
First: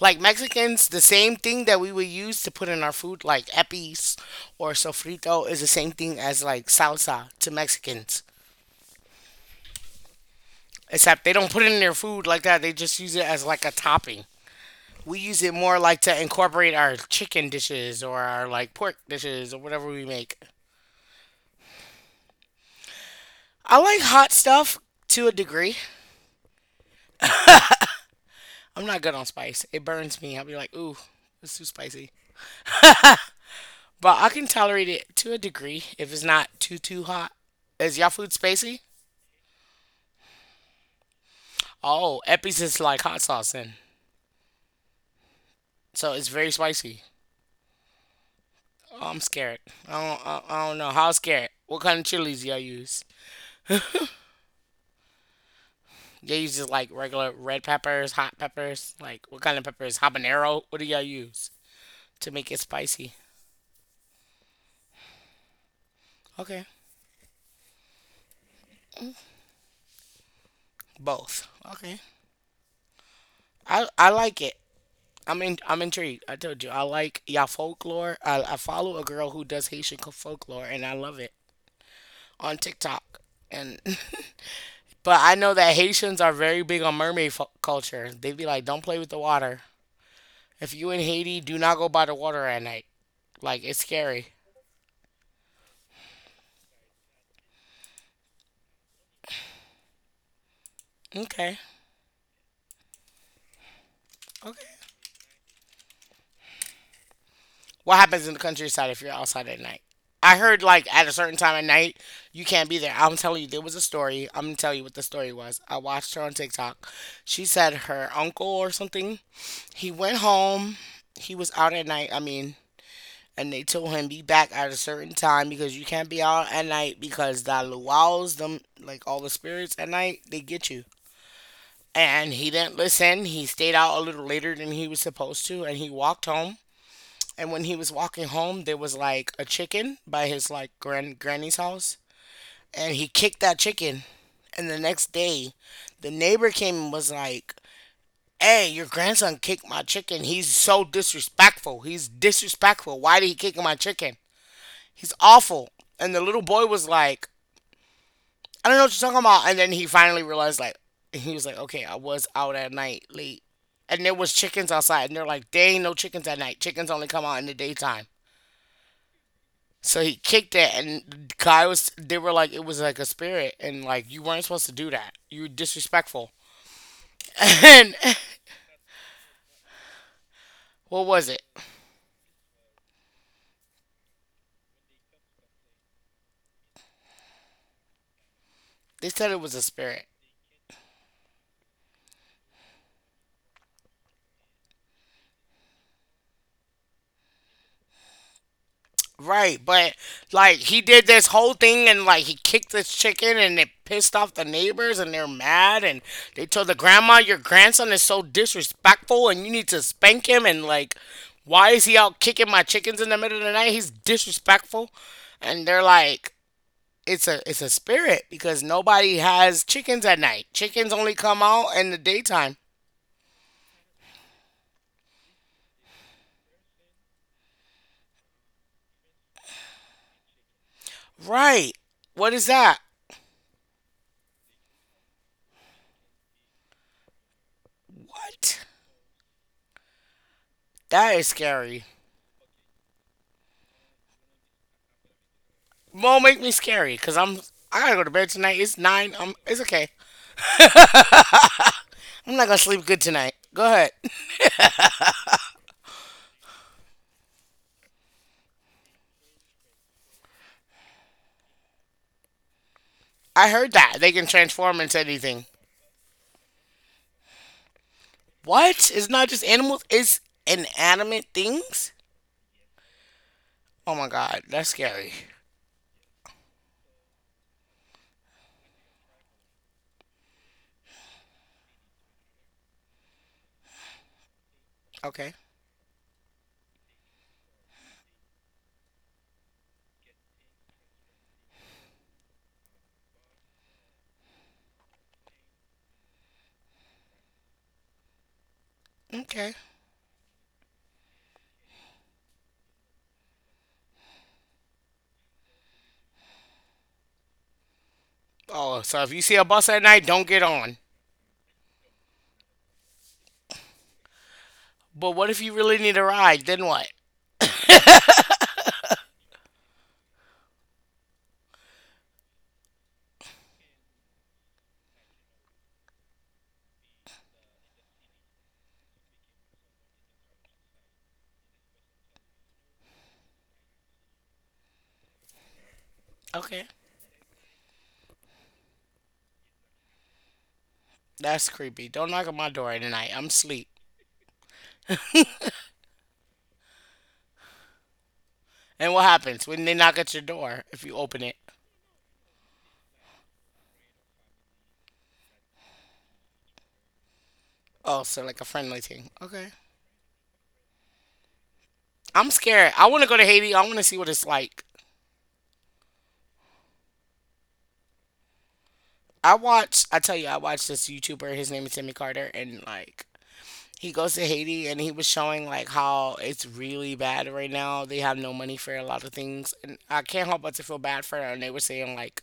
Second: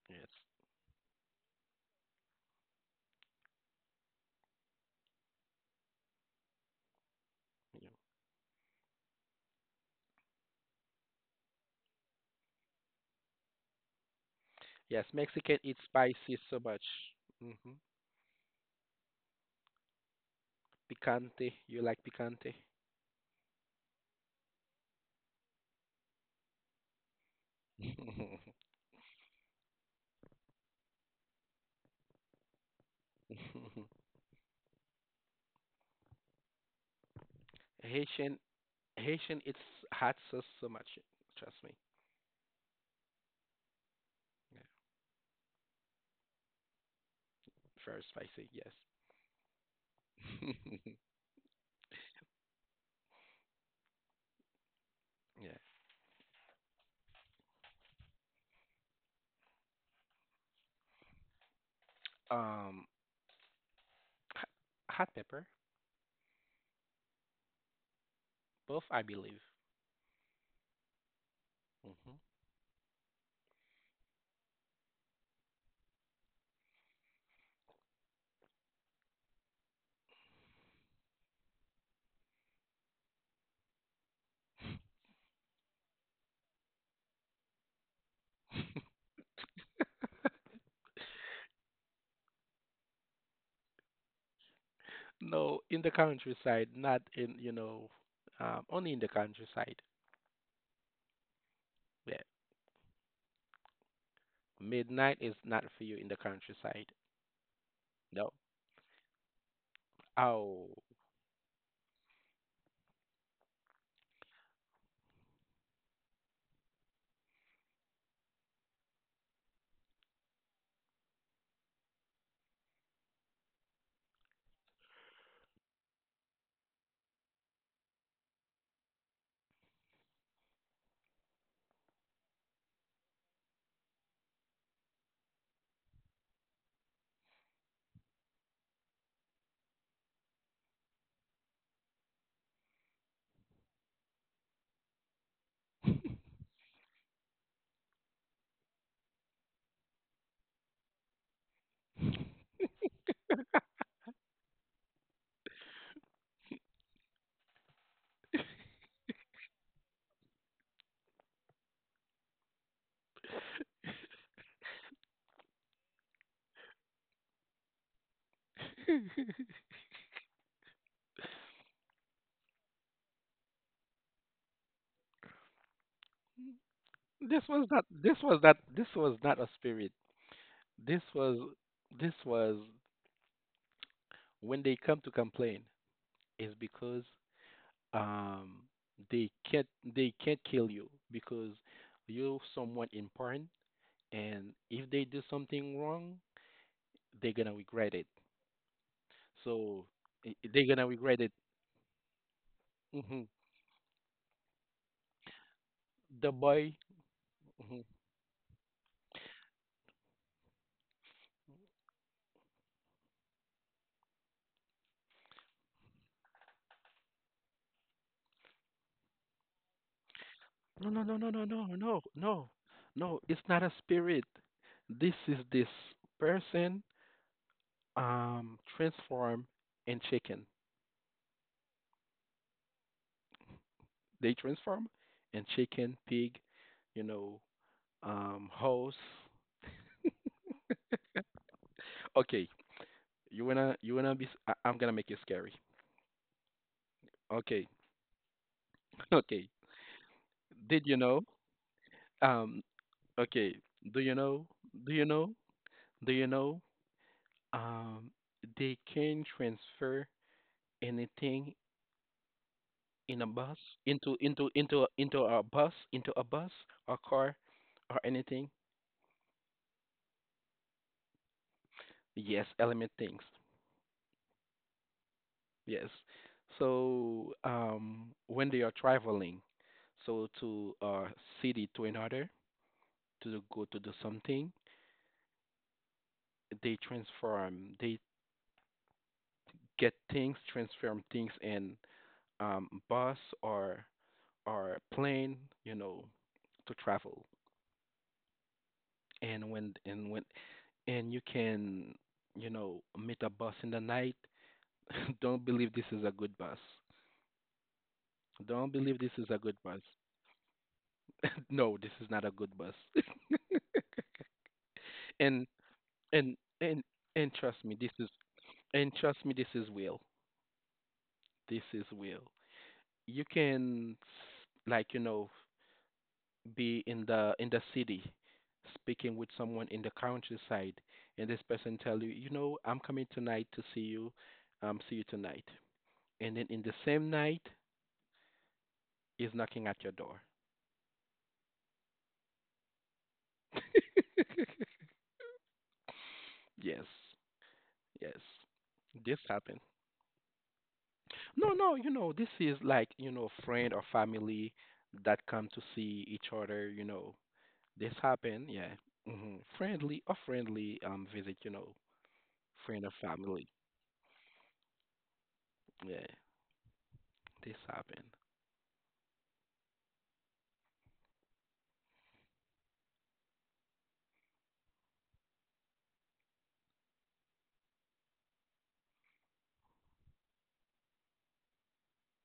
S1: like
S2: Yes.
S1: Mexicans, the same thing that we would use to put in our food like epis or sofrito is the same thing as like salsa to
S2: Yeah.
S1: Mexicans, except they don't put it in their food like that, they just use it as like a topping.
S2: Yes,
S1: We use it
S2: Mexican eat
S1: more like to
S2: spicy so
S1: incorporate
S2: much.
S1: our chicken
S2: Mm-hmm.
S1: dishes or our like pork dishes or whatever we make.
S2: Picante, you like picante?
S1: I like hot stuff to a degree.
S2: *laughs*
S1: I'm not good on spice. It burns me. I'll be like, ooh, it's too spicy. But I can tolerate it to a degree if it's not too too hot. Is y'all food
S2: Haitian
S1: spicy?
S2: Haitian it's hot sauce so much, trust me.
S1: Oh, Epi's is like hot sauce then,
S2: Yeah.
S1: so it's very spicy.
S2: Very spicy, yes.
S1: Oh, I'm scared. I don't. I don't know
S2: *laughs*
S1: how scared. What kind of chilies y'all use?
S2: Yeah.
S1: Y'all use just like regular red peppers, hot peppers. Like what kind of peppers? Habanero. What do y'all use to make it
S2: Um,
S1: spicy?
S2: h- Hot pepper,
S1: Okay,
S2: both, I believe.
S1: both. Okay,
S2: Hmm.
S1: I like it. I'm intrigued. I told you I like y'all folklore. I follow a girl who does Haitian folklore and I love it on TikTok. And *laughs* but I know that Haitians are very big on mermaid culture. They be like, don't play with the water. If you in Haiti, do not go by the water at night. Like it's scary.
S2: No, in the countryside, not in, you know, only in the countryside.
S1: Okay,
S2: Yeah.
S1: okay.
S2: Midnight is not for you in the countryside.
S1: What happens
S2: No.
S1: in the countryside if you're outside at night? I heard
S2: Oh,
S1: like at a certain time at night you can't be there. I'm telling you, there was a story. I'm gonna tell you what the story was. I watched her on TikTok. She said her uncle or something. He went home. He was out at night. I mean, and they told him be back at a certain time because you can't be out at night because the luau's them like all the spirits at night they get you. And he didn't listen. He stayed out a little later than he was supposed to, and he walked home. And when he was walking home, there was like a chicken by his like granny's house, and he kicked that chicken. And the next day, the neighbor came and was like, "Hey, your grandson kicked my chicken. He's so disrespectful. He's disrespectful. Why did he kick my chicken? He's awful." And the little boy was like, "I don't know what you're talking about." And then he finally realized, like, he was like, okay, I was out at night late. And there was chickens outside. And they're like, there ain't no chickens at night. Chickens only come out in the daytime. So he kicked it. And the guy was, they were like, it was like a spirit. And like, you weren't supposed to do that. You were disrespectful.
S2: this was not.
S1: *laughs* And
S2: This was not. This was not a spirit. This
S1: what was
S2: was.
S1: it?
S2: This was when they come to complain. Is because um
S1: They
S2: they
S1: said it was a
S2: can't
S1: spirit.
S2: they can't kill you because you're someone important and if they do something wrong, they're gonna regret it.
S1: Right,
S2: So
S1: but like
S2: they're
S1: he
S2: gonna
S1: did
S2: regret
S1: this
S2: it.
S1: whole thing and like he kicked this
S2: Hmm.
S1: chicken and it pissed off the neighbors and they're mad and
S2: The
S1: they told the
S2: boy,
S1: grandma your
S2: mhm.
S1: grandson is so disrespectful and you need to spank him and like why is he out kicking my chickens in the middle of the night? He's disrespectful. And they're like it's a spirit because nobody has chickens at night.
S2: No,
S1: Chickens
S2: no,
S1: only
S2: no, no,
S1: come
S2: no, no,
S1: out in the
S2: no, no,
S1: daytime.
S2: no. It's not a spirit. This is this person transform and chicken.
S1: Right. What is that?
S2: They transform and chicken, pig, you know,
S1: What?
S2: horse.
S1: That is scary.
S2: Okay, you wanna be? I am gonna make it scary.
S1: Won't make me scary because I'm
S2: Okay.
S1: I gotta go to bed tonight. It's
S2: *laughs*
S1: nine.
S2: Okay.
S1: It's okay.
S2: Did you know?
S1: I'm not gonna
S2: Um,
S1: sleep good tonight.
S2: Okay.
S1: Go ahead.
S2: Do you know? Do you know? Do you know? Um, they can transfer anything in a
S1: *laughs* I
S2: bus
S1: heard that they can transform into anything.
S2: into a bus or car or anything.
S1: What? It's not just animals. It's inanimate things.
S2: Yes, element things.
S1: Oh my god, that's scary.
S2: Yes. So when they are traveling, so to a city to another to go to do something,
S1: Okay.
S2: they transform. They get things, transform things in bus or or plane, you know, to travel. And
S1: Okay.
S2: when and when and you can, you know, meet a bus in the night. *laughs* Don't believe this is a good bus. Don't
S1: Oh,
S2: believe
S1: so
S2: this
S1: if you
S2: is a
S1: see a
S2: good
S1: bus
S2: bus.
S1: at night, don't get on.
S2: *laughs* No, this is not a good bus. *laughs*
S1: But what if
S2: and
S1: you really need a
S2: and
S1: ride? Then
S2: and
S1: what?
S2: and trust me, this is will. This is will. You can like you know be in the city speaking with someone in the countryside and this person tell you you know I'm coming tonight to see you, see you tonight, and then in
S1: Okay.
S2: the same night is knocking at your door.
S1: That's creepy. Don't knock at my door at night. I'm asleep.
S2: Yes. Yes,
S1: And what
S2: this
S1: happens
S2: happened.
S1: when they knock at your door if you open it?
S2: No, no, you know this is like you know friend or family that come to see each other, you know. This
S1: Oh, so like a
S2: happened, yeah.
S1: friendly thing.
S2: Hmm.
S1: Okay.
S2: Friendly or friendly visit, you know.
S1: I'm scared.
S2: Friend
S1: I
S2: or
S1: want to go to
S2: family,
S1: Haiti. I want to see what it's like.
S2: yeah. This happened,
S1: I watch. I tell you, I watch this YouTuber. His name is Timmy Carter, and like he goes to Haiti, and he was showing like how it's really bad right now. They have no money for a lot of things, and I can't help but to feel bad for her. And they were saying like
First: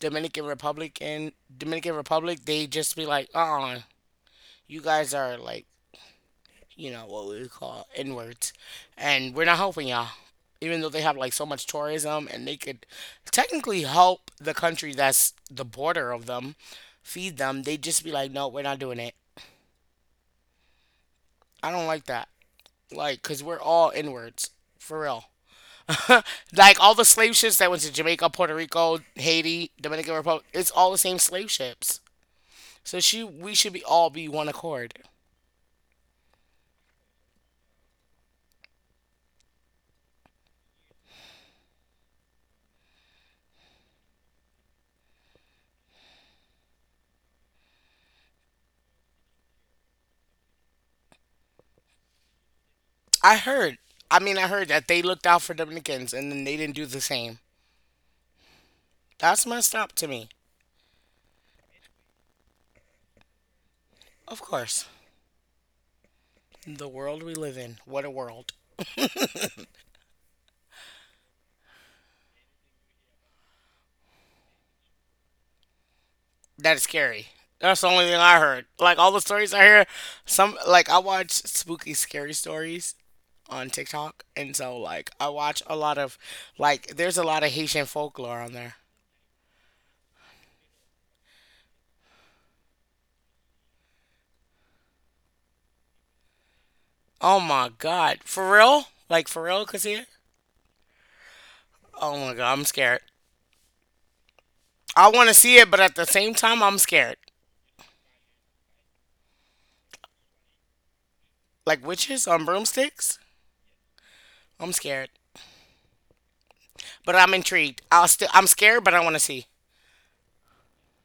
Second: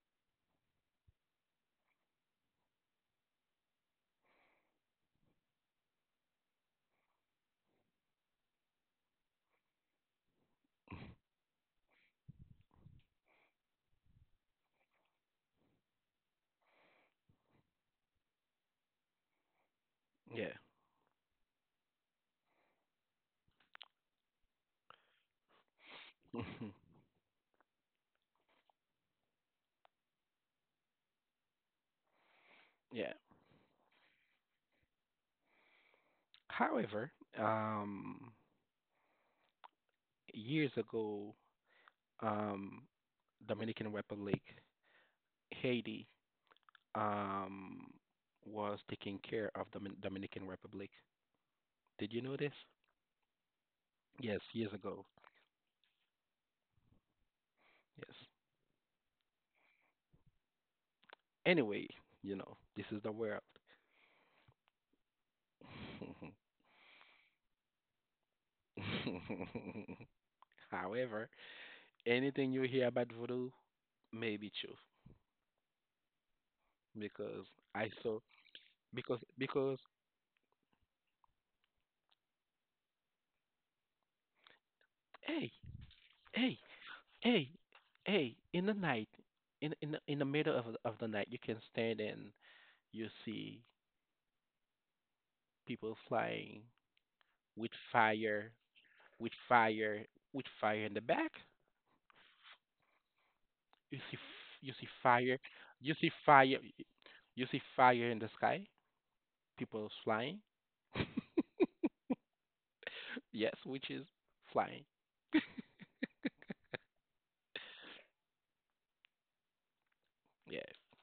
S1: Dominican Republic and Dominican Republic, they just be like, you guys are like you know, what we call inwards. And we're not helping y'all. Even though they have like so much tourism and they could technically help the country that's the border of them feed them, they just be like, no, we're not doing it.
S2: yeah.
S1: I don't like that. Like, cause we're all inwards. For real. *laughs* Like
S2: *laughs*
S1: all the slave ships that went to Jamaica, Puerto Rico, Haiti, Dominican Republic, it's all the same slave ships. So
S2: Yeah.
S1: she we should be all be one accord.
S2: However, um, years ago, um, Dominican Republic, Haiti, um, was taking care of the Dominican Republic. Did you know this?
S1: I heard I mean
S2: Yes,
S1: I heard
S2: years
S1: that they
S2: ago.
S1: looked out for Dominicans and then they didn't do the same.
S2: Yes.
S1: That's messed up to me.
S2: Anyway, you know, this is the world.
S1: Of course. The world we live in. What a world.
S2: *laughs* However, anything you hear about voodoo may be true
S1: That is scary.
S2: because
S1: That's the
S2: I
S1: only thing
S2: saw,
S1: I heard. Like all the stories I
S2: because
S1: hear, some like I watch spooky scary stories on TikTok and so like I
S2: hey
S1: watch a lot of
S2: hey.
S1: like there's a lot of
S2: Hey,
S1: Haitian
S2: hey,
S1: folklore on
S2: in the
S1: there.
S2: night, in the middle of the night, you can stand and you see people flying
S1: Oh my
S2: with
S1: god. For
S2: fire,
S1: real? Like
S2: with
S1: for real,
S2: fire,
S1: Kasia?
S2: with fire in the back.
S1: Oh my god, I'm scared.
S2: You see, you see
S1: I wanna
S2: fire,
S1: see it, but at
S2: you
S1: the
S2: see
S1: same
S2: fire,
S1: time I'm scared.
S2: you see fire in the sky. People flying.
S1: Like witches on broomsticks?
S2: *laughs* Yes, which is
S1: I'm
S2: flying.
S1: scared. But I'm intrigued. I'll still I'm scared, but I wanna see.
S2: Yes.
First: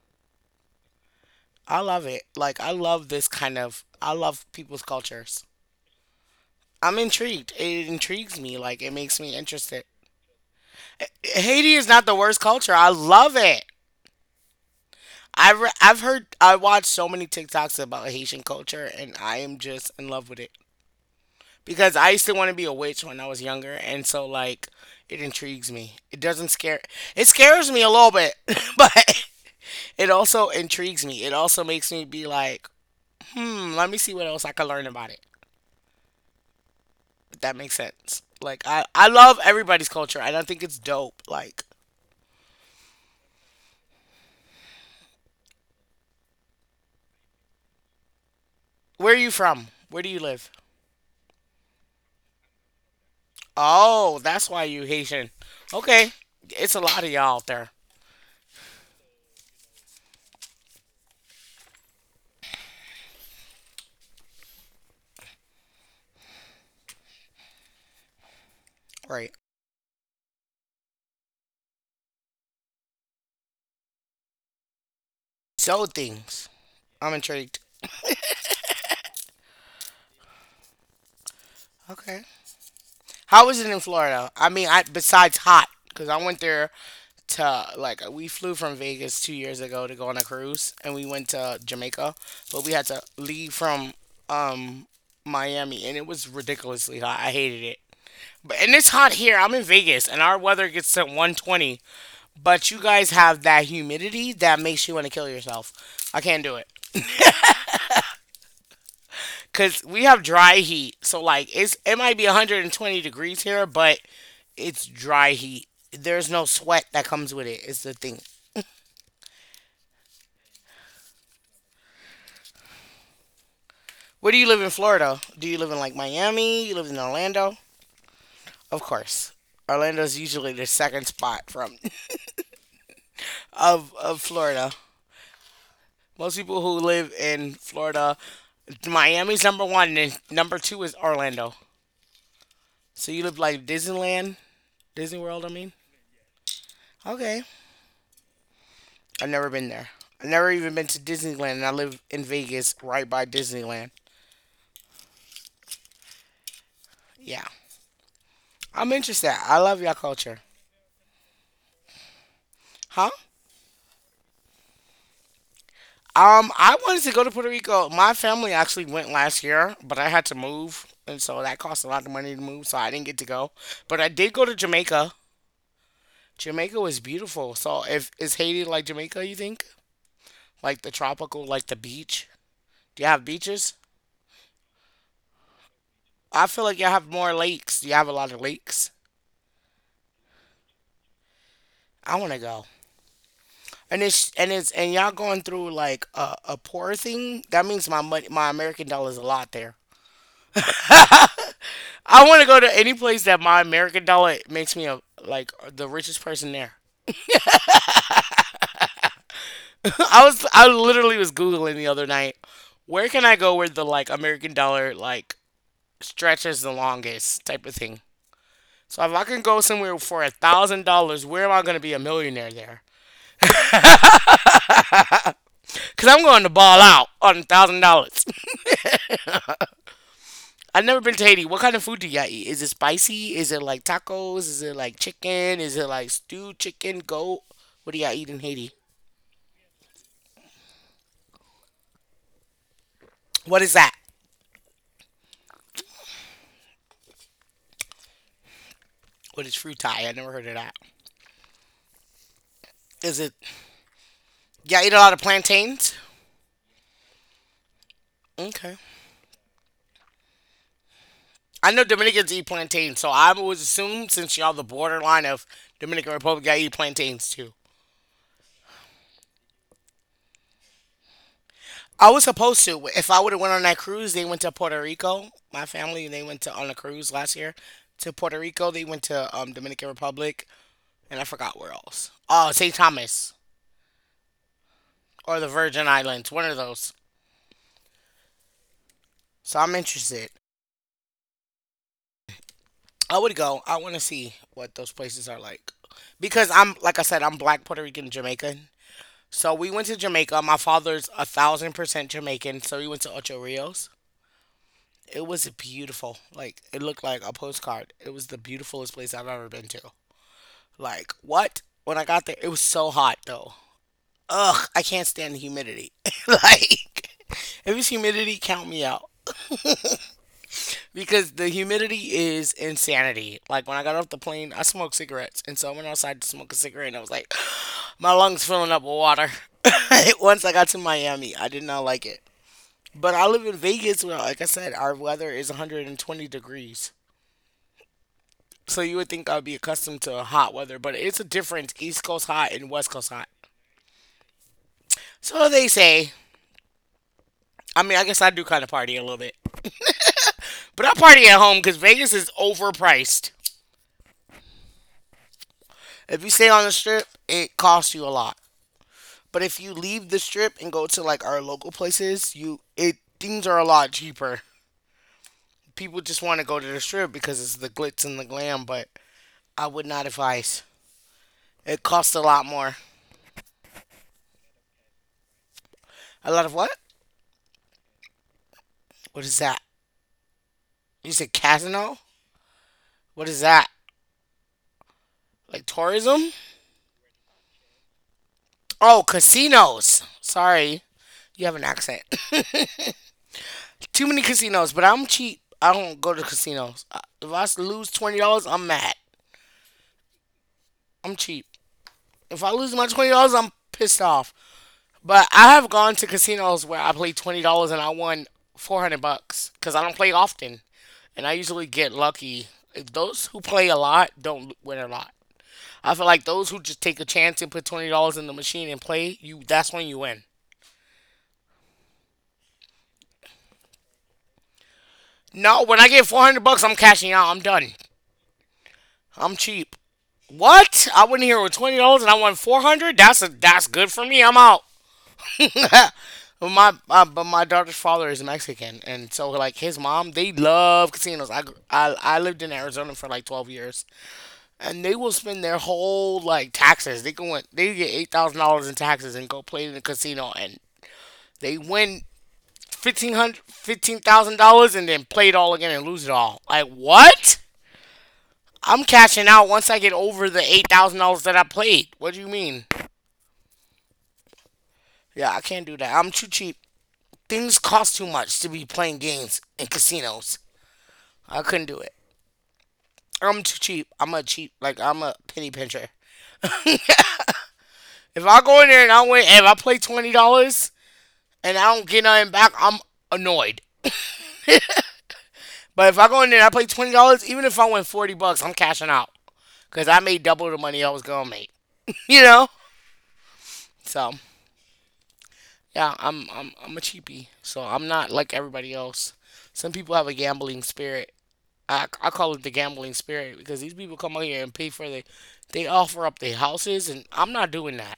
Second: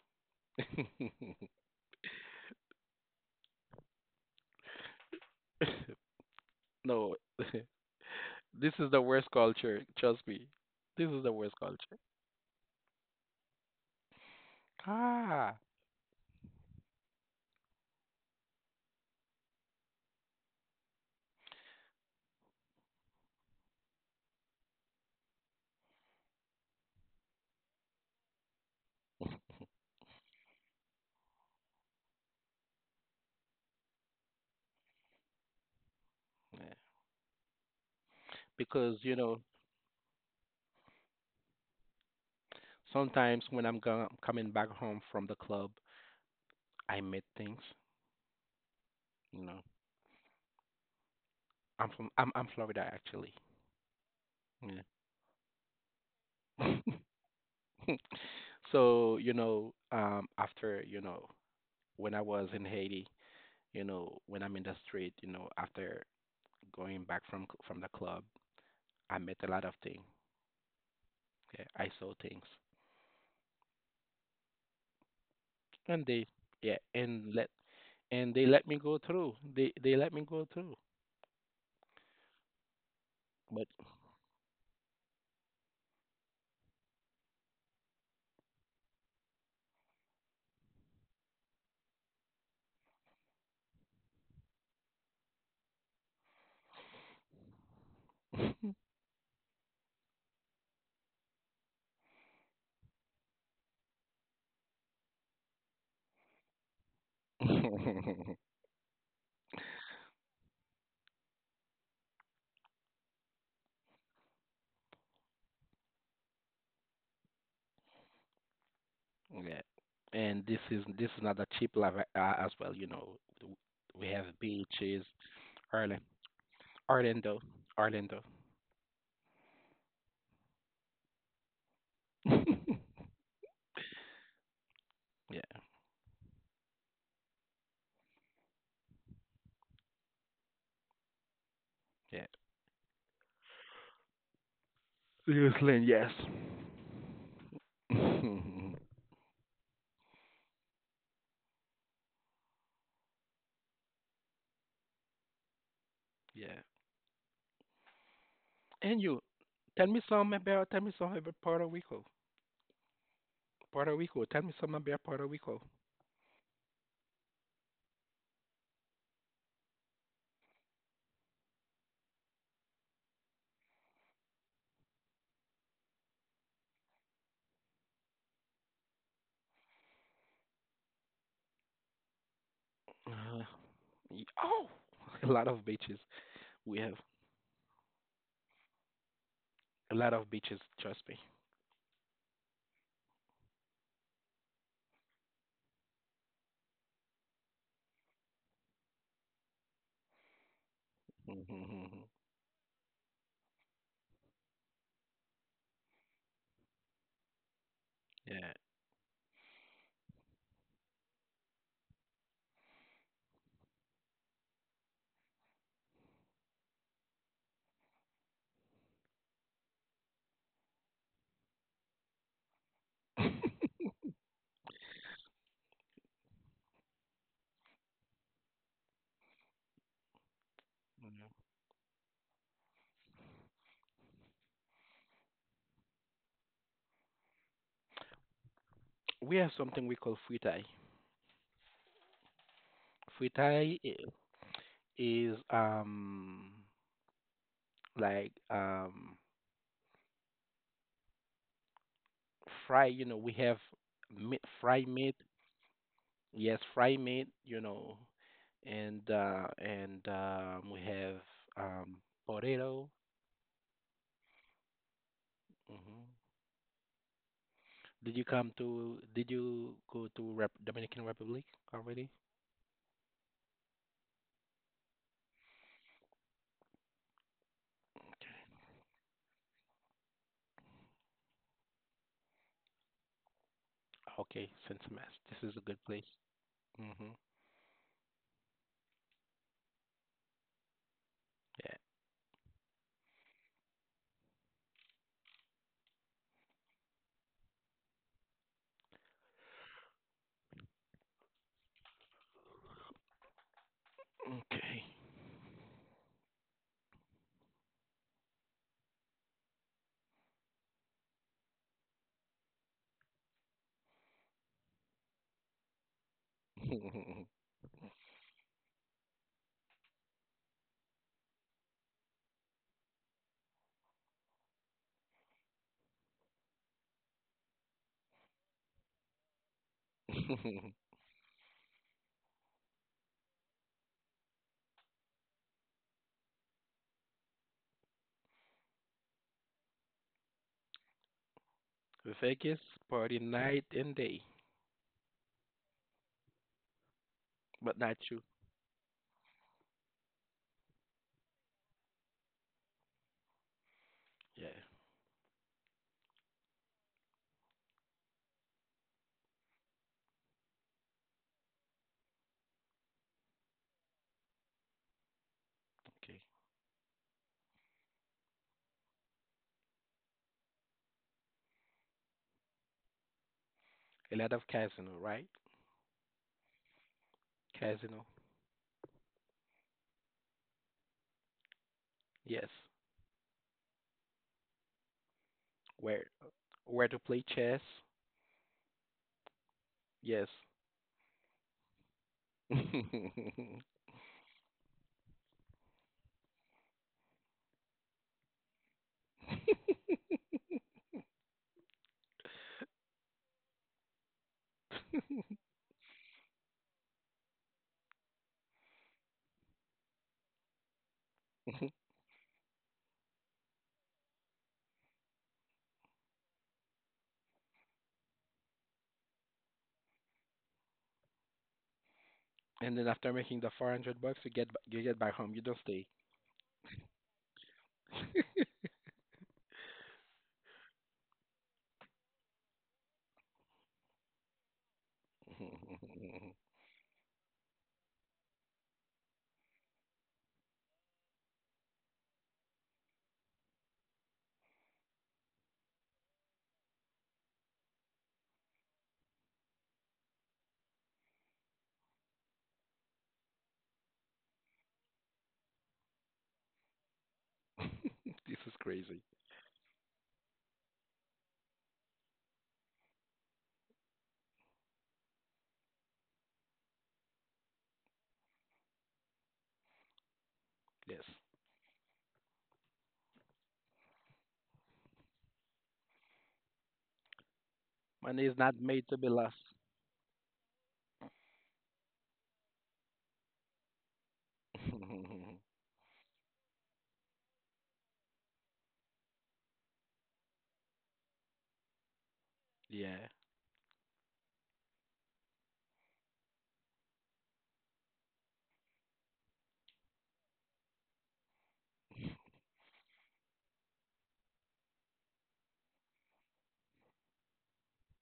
S2: *laughs*
S1: I love it. Like I love this kind of I love people's cultures. I'm
S2: No.
S1: intrigued.
S2: *laughs*
S1: It intrigues me.
S2: This
S1: Like
S2: is
S1: it
S2: the
S1: makes
S2: worst
S1: me
S2: culture.
S1: interested.
S2: Trust me, this is the worst
S1: Haiti is
S2: culture.
S1: not the worst culture. I love it. I
S2: Ah,
S1: I've heard I watched so many TikToks about Haitian culture and I am just in love with it because I used to want to be a witch when I was younger and so like it intrigues me. It doesn't scare it scares me a little bit, *laughs* but it also intrigues me. It also makes me be like, "Hmm, let me see what else I can learn about it."
S2: yeah.
S1: That makes sense. Like I,
S2: Because
S1: I
S2: you
S1: love
S2: know.
S1: everybody's culture and I think it's dope. Like
S2: Sometimes when I'm coming back home from the club, I meet things.
S1: where are you
S2: You know,
S1: from? Where do you live?
S2: I'm from I'm Florida actually.
S1: Oh, that's why
S2: Yeah.
S1: you Haitian. Okay. It's a lot of y'all out there.
S2: *laughs* So you know, after you know, when I was in Haiti, you know, when I'm in the street, you know, after going back from from the club, I
S1: Right.
S2: met a lot of things. Yeah, I saw things,
S1: So
S2: and they
S1: things.
S2: yeah,
S1: I'm
S2: and let
S1: intrigued.
S2: and they let me go through. They let me go through,
S1: Okay. How was
S2: but.
S1: it in Florida? I mean, I besides hot because I went there to like we flew from Vegas 2 years ago to go on a cruise and we went to Jamaica, but we had to leave from um Miami and it was ridiculously hot. I hated it. But- And it's hot here. I'm in Vegas and our weather gets to 120. But you guys have that humidity that makes you want to kill yourself. I can't do it.
S2: *laughs*
S1: Cause we have dry heat. So like it's it might be 120 degrees here, but it's dry heat. There's no sweat that comes with it. Is the thing.
S2: Yeah. And this is not a cheap life as well, you know. We have
S1: Where do you live in
S2: beaches.
S1: Florida? Do you live in like
S2: Ireland,
S1: Miami? You live in
S2: Orlando,
S1: Orlando?
S2: Orlando.
S1: Of course. Orlando's usually the second spot from
S2: *laughs*
S1: *laughs* of Florida.
S2: Yeah,
S1: Most people who live in Florida, Miami's number one, and number two is Orlando.
S2: yeah.
S1: So you live like Disneyland, Disney World, I mean.
S2: Seriously, yes.
S1: Okay.
S2: *laughs*
S1: I've never been there. I've never even been to Disneyland, and I live in Vegas right by Disneyland.
S2: Yeah.
S1: Yeah. I'm
S2: And you,
S1: interested. I love
S2: tell
S1: y'all
S2: me something
S1: culture.
S2: about tell me something about Puerto Rico.
S1: Huh?
S2: Puerto Rico. Tell me something about Puerto Rico.
S1: I wanted to go to Puerto Rico. My family actually went last year, but I had to move, and so that cost a lot of money to move, so I didn't get to go. But I did go to Jamaica. Jamaica was beautiful. So, if is Haiti like Jamaica, you think? Like the tropical, like the beach? Do you have
S2: Uh,
S1: beaches?
S2: oh, *laughs* a lot of beaches.
S1: I feel
S2: We
S1: like y'all
S2: have
S1: have more lakes. Do you have a lot of lakes?
S2: a lot of beaches. Trust me.
S1: I want to go. And it's and it's and y'all going through like a poor thing. That means my money, my American dollar is a lot there.
S2: *laughs* Mhm, mhm, mhm.
S1: I want to go to any place that my American dollar makes me like the richest person there.
S2: Yeah.
S1: *laughs* I was I literally was googling the other night. Where can I go where the like American dollar like stretches the longest type of thing? So if I can go somewhere for $1,000, where am I gonna be a millionaire there? Cause I'm going to ball out on $1,000. *laughs* I've never been to Haiti.
S2: Mhm.
S1: What kind of food do y'all eat? Is it spicy? Is it like tacos? Is it like chicken? Is it like stewed chicken, goat? What do y'all eat in Haiti?
S2: We have something we call fritai.
S1: What is
S2: Fritai.
S1: that?
S2: Is like
S1: What is frutai? I never heard of that.
S2: fry, you know,
S1: Is
S2: we
S1: it
S2: have meat, fry
S1: y'all eat a lot
S2: meat,
S1: of plantains?
S2: yes, fry meat, you know,
S1: Okay.
S2: and we have
S1: I know
S2: um
S1: Dominicans eat
S2: potato.
S1: plantains, so I would assume since y'all the borderline of
S2: Hmm.
S1: Dominican Republic, y'all eat plantains too.
S2: Did you come to did you go to Rep Dominican Republic already?
S1: I was supposed to. If I would have went on that cruise, they went to Puerto Rico. My family they went to on a cruise last year to Puerto Rico. They went to Dominican Republic and I forgot where else. Oh, St. Thomas
S2: Okay, Saint Mass.
S1: or
S2: This
S1: the
S2: is a good
S1: Virgin
S2: place.
S1: Islands, one of those.
S2: Hmm.
S1: So I'm interested.
S2: Yeah.
S1: I would go. I want to see what those places are like because I'm like I said, I'm Black Puerto Rican Jamaican. So we went to Jamaica. My father's 1000% Jamaican, so we went to Ocho Rios.
S2: Okay.
S1: It was beautiful. Like it looked like a postcard. It was the beautifulest place I've ever been to. Like what? When I got there, it was so hot though. Ugh, I can't stand the humidity. *laughs* Like if it's humidity, count me out because the humidity is insanity. Like when I got off the plane, I smoked cigarettes, and so I went outside to smoke a cigarette, and I was like, *gasps* *sighs* my lungs filling up with water. *laughs* Once I got to Miami, I did not like it. But I live in Vegas, where, like I said, our weather is 120 degrees. So you would think I'd be accustomed to hot weather, but it's a difference East
S2: *laughs*
S1: Coast hot
S2: Vegas
S1: and West Coast
S2: party
S1: hot.
S2: night and day,
S1: So they say.
S2: but not
S1: I
S2: you.
S1: guess I do kind of party a little bit. But I party at home because Vegas is overpriced.
S2: Yeah.
S1: If you stay on the strip, it costs you a lot. But if you leave the strip and go to like our local places, you it things are a lot cheaper. People
S2: Okay.
S1: just want to go to the strip because it's the glitz and the glam, but I would not advise. It costs a lot more.
S2: A lot of casino, right?
S1: A lot of what?
S2: Casino,
S1: What is that? You said casino?
S2: yes.
S1: What is that? Like
S2: Where
S1: tourism?
S2: where to play chess?
S1: Oh, casinos.
S2: Yes.
S1: Sorry, you have an accent.
S2: *laughs*
S1: *laughs*
S2: And
S1: Too many casinos, but I'm cheap. I don't go to casinos. If I lose $20, I'm mad. I'm cheap. If I lose my $20, I'm pissed off. But I have gone to casinos where I played $20 and I won 400 bucks because I don't play often, and I usually get lucky. If those who play a lot don't win a lot. I feel like those who just take a chance and put $20 in the machine and play, you that's when you win.
S2: then after making the 400 bucks, you get back home. You don't
S1: No, when
S2: stay.
S1: I get 400 bucks, I'm cashing out. I'm done. I'm cheap. What? I went here with $20 and I won 400. That's good for me. I'm out.
S2: *laughs*
S1: *laughs*
S2: This
S1: But my daughter's father is Mexican, and so like his mom, they love casinos. I, gr- I lived in Arizona for like 12 years, and they will spend their whole like taxes. They can win. They get $8,000 in taxes and go play in the casino, and they win $15,000, and then play it all again and lose it all. Like what?
S2: is
S1: I'm
S2: crazy.
S1: cashing out once I get over the $8,000 that I played. What do you mean? Yeah, I can't do that. I'm too cheap. Things cost too much to be playing games in casinos.
S2: Yes.
S1: I couldn't do it. I'm too cheap. I'm a penny pincher.
S2: Money
S1: If
S2: is
S1: I
S2: not
S1: go in there
S2: made
S1: and
S2: to
S1: I
S2: be
S1: win,
S2: lost.
S1: if I play $20 and I don't get nothing back, I'm annoyed.
S2: *laughs*
S1: But if I go in there and I play $20, even if I win 40 bucks, I'm cashing out because I made double the money I was gonna make. *laughs* You know,
S2: Yeah.
S1: so. Yeah, I'm a cheapie, so I'm not like everybody else. Some people have a gambling spirit. I call it the gambling spirit because these people come out here and pay for they offer up their houses and I'm not doing that.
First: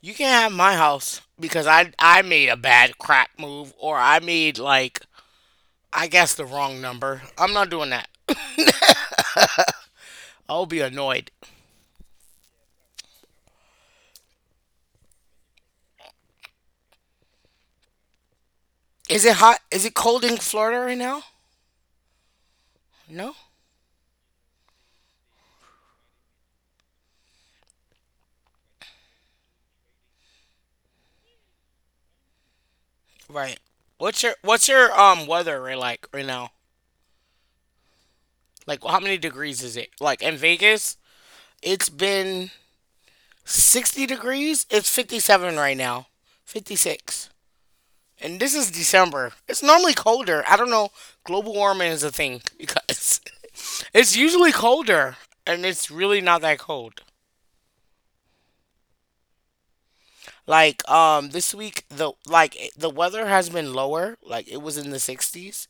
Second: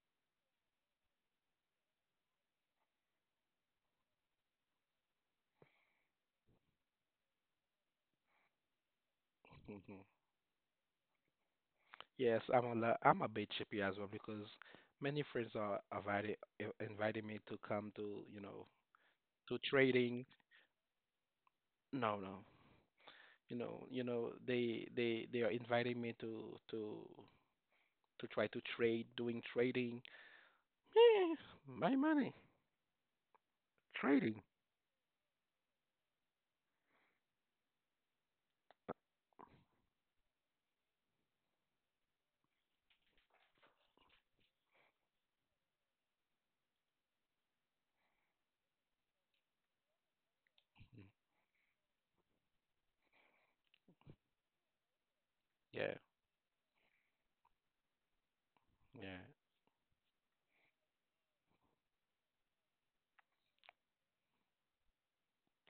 S1: You can't have my house because I made a bad crap move or I made like I guess the wrong number. I'm not doing that.
S2: *laughs*
S1: I'll be annoyed.
S2: Yes, I'm a I'm a bit chippy as well because many friends are invited inviting me to come to you know
S1: Is it
S2: to
S1: hot? Is it cold
S2: trading.
S1: in Florida right now?
S2: No, no,
S1: No.
S2: you know they are inviting me to to try to trade doing trading. Eh, my money
S1: Right. What's your
S2: trading.
S1: what's your um weather right now? Like, how many degrees is it? Like, in Vegas, it's been 60 degrees. It's 57 right now, 56. And this is December. It's normally colder. I don't know.
S2: Mm,
S1: Global warming is a thing because *laughs* it's usually colder and it's
S2: yeah
S1: really not that cold.
S2: yeah.
S1: Like this week the weather has been lower. Like it was in the 60s,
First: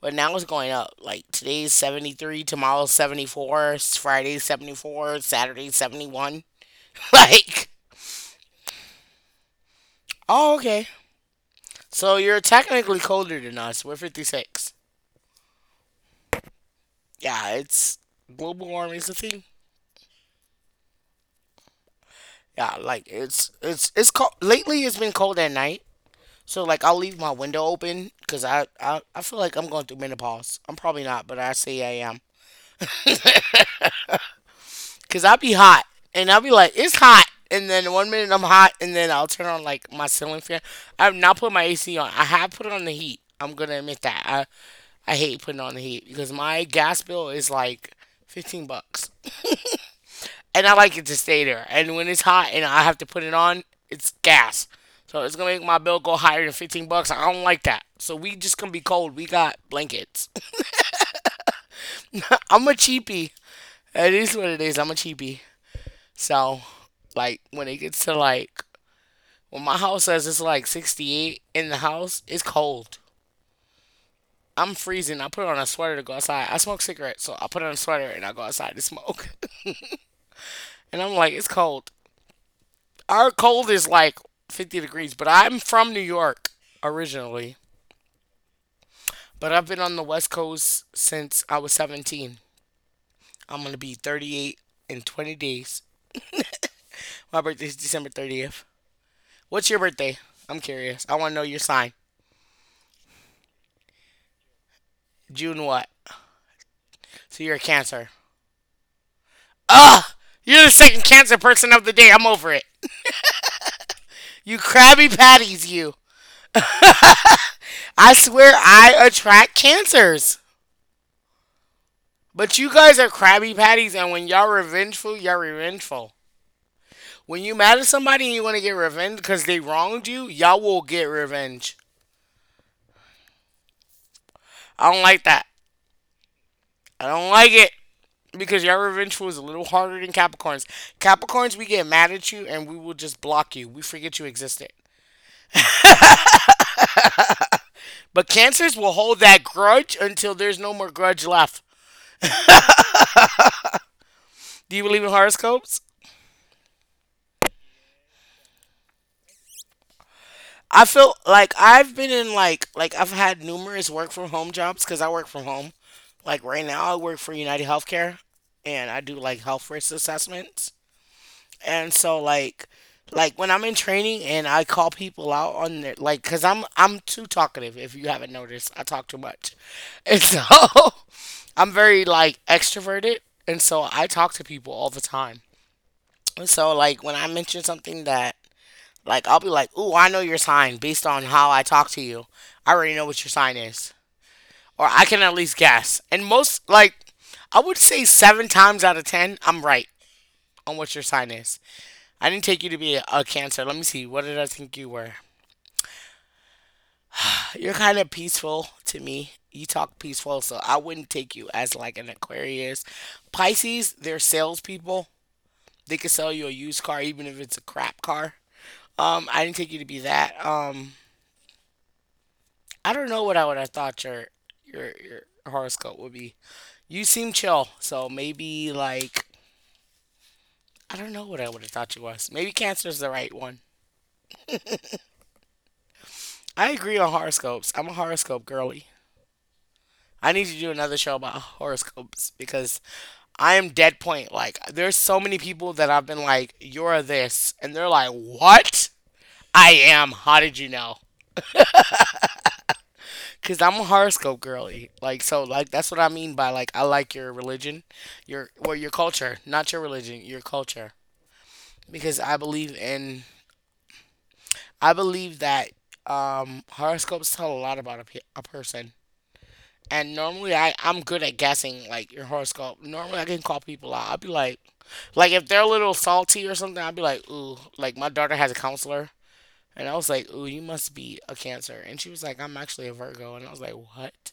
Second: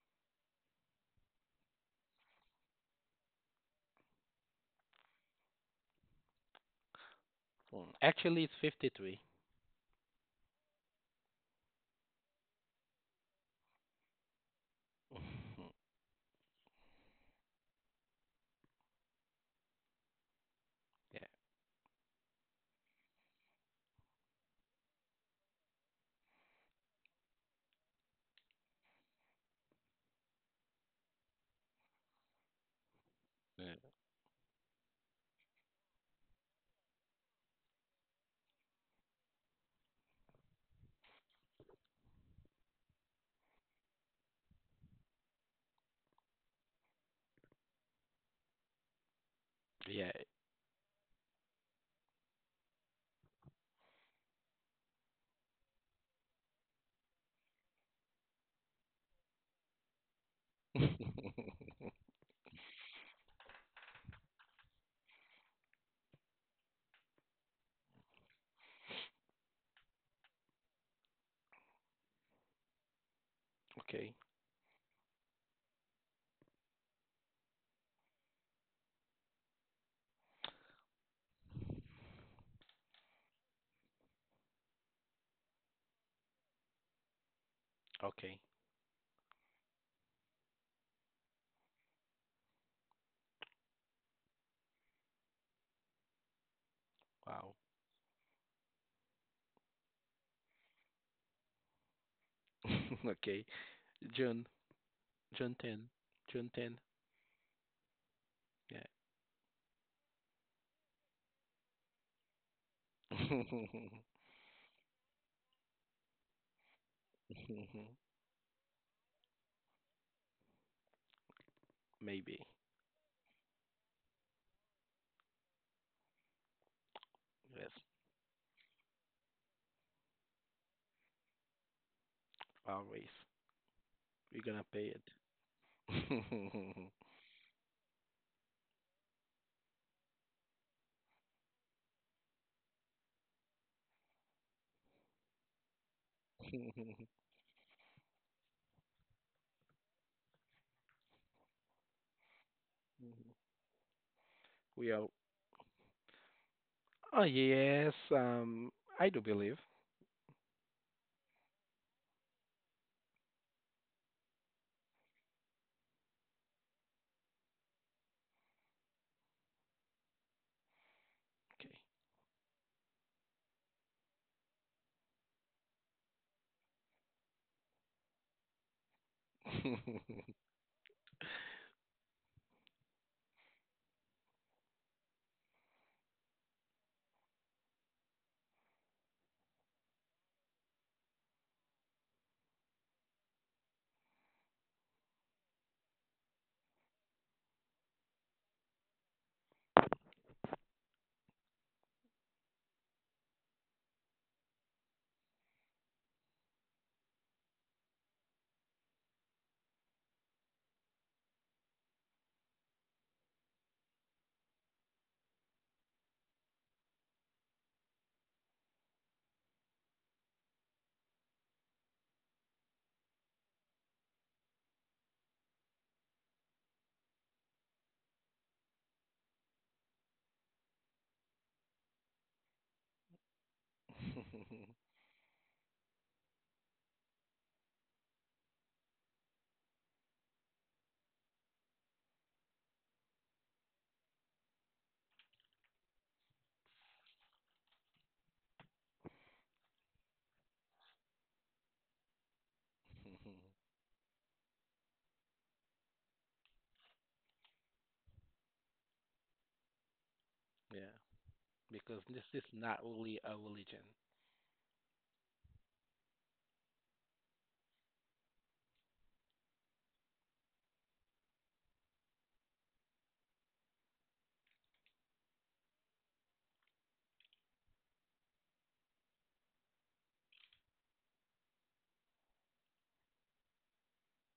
S1: but now it's going up. Like today's 73, tomorrow's 74, Friday's 74, Saturday's 71. *laughs* Like
S2: Mm, actually it's 53.
S1: oh, okay. So you're technically colder than us. We're 56. Yeah, it's global warming's a thing.
S2: Yeah
S1: Yeah, like it's cold. Lately, it's been cold at night. So like I'll leave my window open because I feel like I'm going through menopause. I'm probably not, but I say I am.
S2: yeah,
S1: Cause I'll be hot and I'll be like it's hot, and then one minute I'm hot, and then I'll turn on like my ceiling fan. I've not put my AC on. I have put on the heat. I'm gonna admit that. I hate putting on the heat because my gas bill is like 15 bucks.
S2: yeah.
S1: And I like it to stay there. And when it's hot and I have to put it on, it's gas. So it's gonna make my bill go higher than 15 bucks. I don't like that. So we just gonna be cold. We got blankets. *laughs* I'm a cheapie. It is what it is. I'm a cheapie. So like when it gets to like when my house says it's like 68 in the house, it's cold.
S2: Okay,
S1: I'm freezing. I put on a sweater to go outside. I smoke cigarettes, so I put on a sweater and I go outside to smoke. *laughs* And I'm like, it's cold. Our cold is like 50 degrees, but I'm from New York originally,
S2: okay,
S1: but I've been on the West Coast since I was 17. I'm going to be 38 in 20 days. My
S2: wow.
S1: birthday is December 30th. What's your birthday? I'm curious. I want to know your sign.
S2: *laughs* Okay, june. June
S1: June
S2: 10.
S1: what?
S2: June 10.
S1: So you're a Cancer.
S2: Yeah.
S1: You're the second Cancer person of the day. I'm over it.
S2: *laughs*
S1: You Krabby Patties, you. I swear I attract Cancers.
S2: Maybe.
S1: But you guys are Krabby Patties, and when y'all revengeful, y'all revengeful. When you
S2: Yes,
S1: mad at somebody and you want to get revenge because they wronged you, y'all will get revenge.
S2: always, we're gonna pay
S1: I don't
S2: it. *laughs*
S1: like that. I don't like it because y'all revengeful is a little harder than Capricorns. Capricorns, we get mad at you and we will just block you. We forget you existed. But Cancers will hold that grudge until there's no more grudge left. Do you
S2: We
S1: believe
S2: are.
S1: in horoscopes?
S2: Oh yes, I do believe.
S1: I feel like I've been in I've had numerous work from home jobs because I work from home. Like right now, I work for United Healthcare and I do like health risk assessments.
S2: Okay.
S1: And so like when I'm in training and I call people out on their like cuz I'm too talkative if you haven't noticed I talk too much. And so *laughs* I'm very like extroverted and so I talk to people all the time. And so like when I mention something that like I'll be like, "Ooh, I know your sign based on how I talk to you. I already know what your sign is." Or I can at least guess. And most like I would say 7 times out of 10 I'm right on what your sign is. I didn't take you to be a cancer. Let me see. What did I think you were? You're kind of peaceful to me. You talk peaceful, so I wouldn't take you as like an Aquarius. Pisces, they're salespeople. They could sell you a used car even if it's a crap car. I didn't take you to be that. I don't know what I would have thought your horoscope would be. You seem chill, so maybe like I don't know what I would have thought you was. Maybe Cancer's the right one. I agree on horoscopes. I'm a horoscope girly. I need to do another show about horoscopes because I am dead point. Like, there's so many people that I've been like, you're this. And they're like, what? I am. How did you know? Because I'm
S2: *laughs*
S1: a horoscope girly. Like, so, like, that's what I mean by, like, I like your religion, your, well, your culture, not your religion, your
S2: Yeah,
S1: culture.
S2: because
S1: Because
S2: this is not really a religion.
S1: I believe that horoscopes tell a lot about a, a person. And normally I'm good at guessing like your horoscope. Normally I can call people out. I'll be like if they're a little salty or something, I'll be like, ooh, like my daughter has a counselor and I was like, ooh, you must be a cancer. And she was like, I'm actually a Virgo and I was like, what?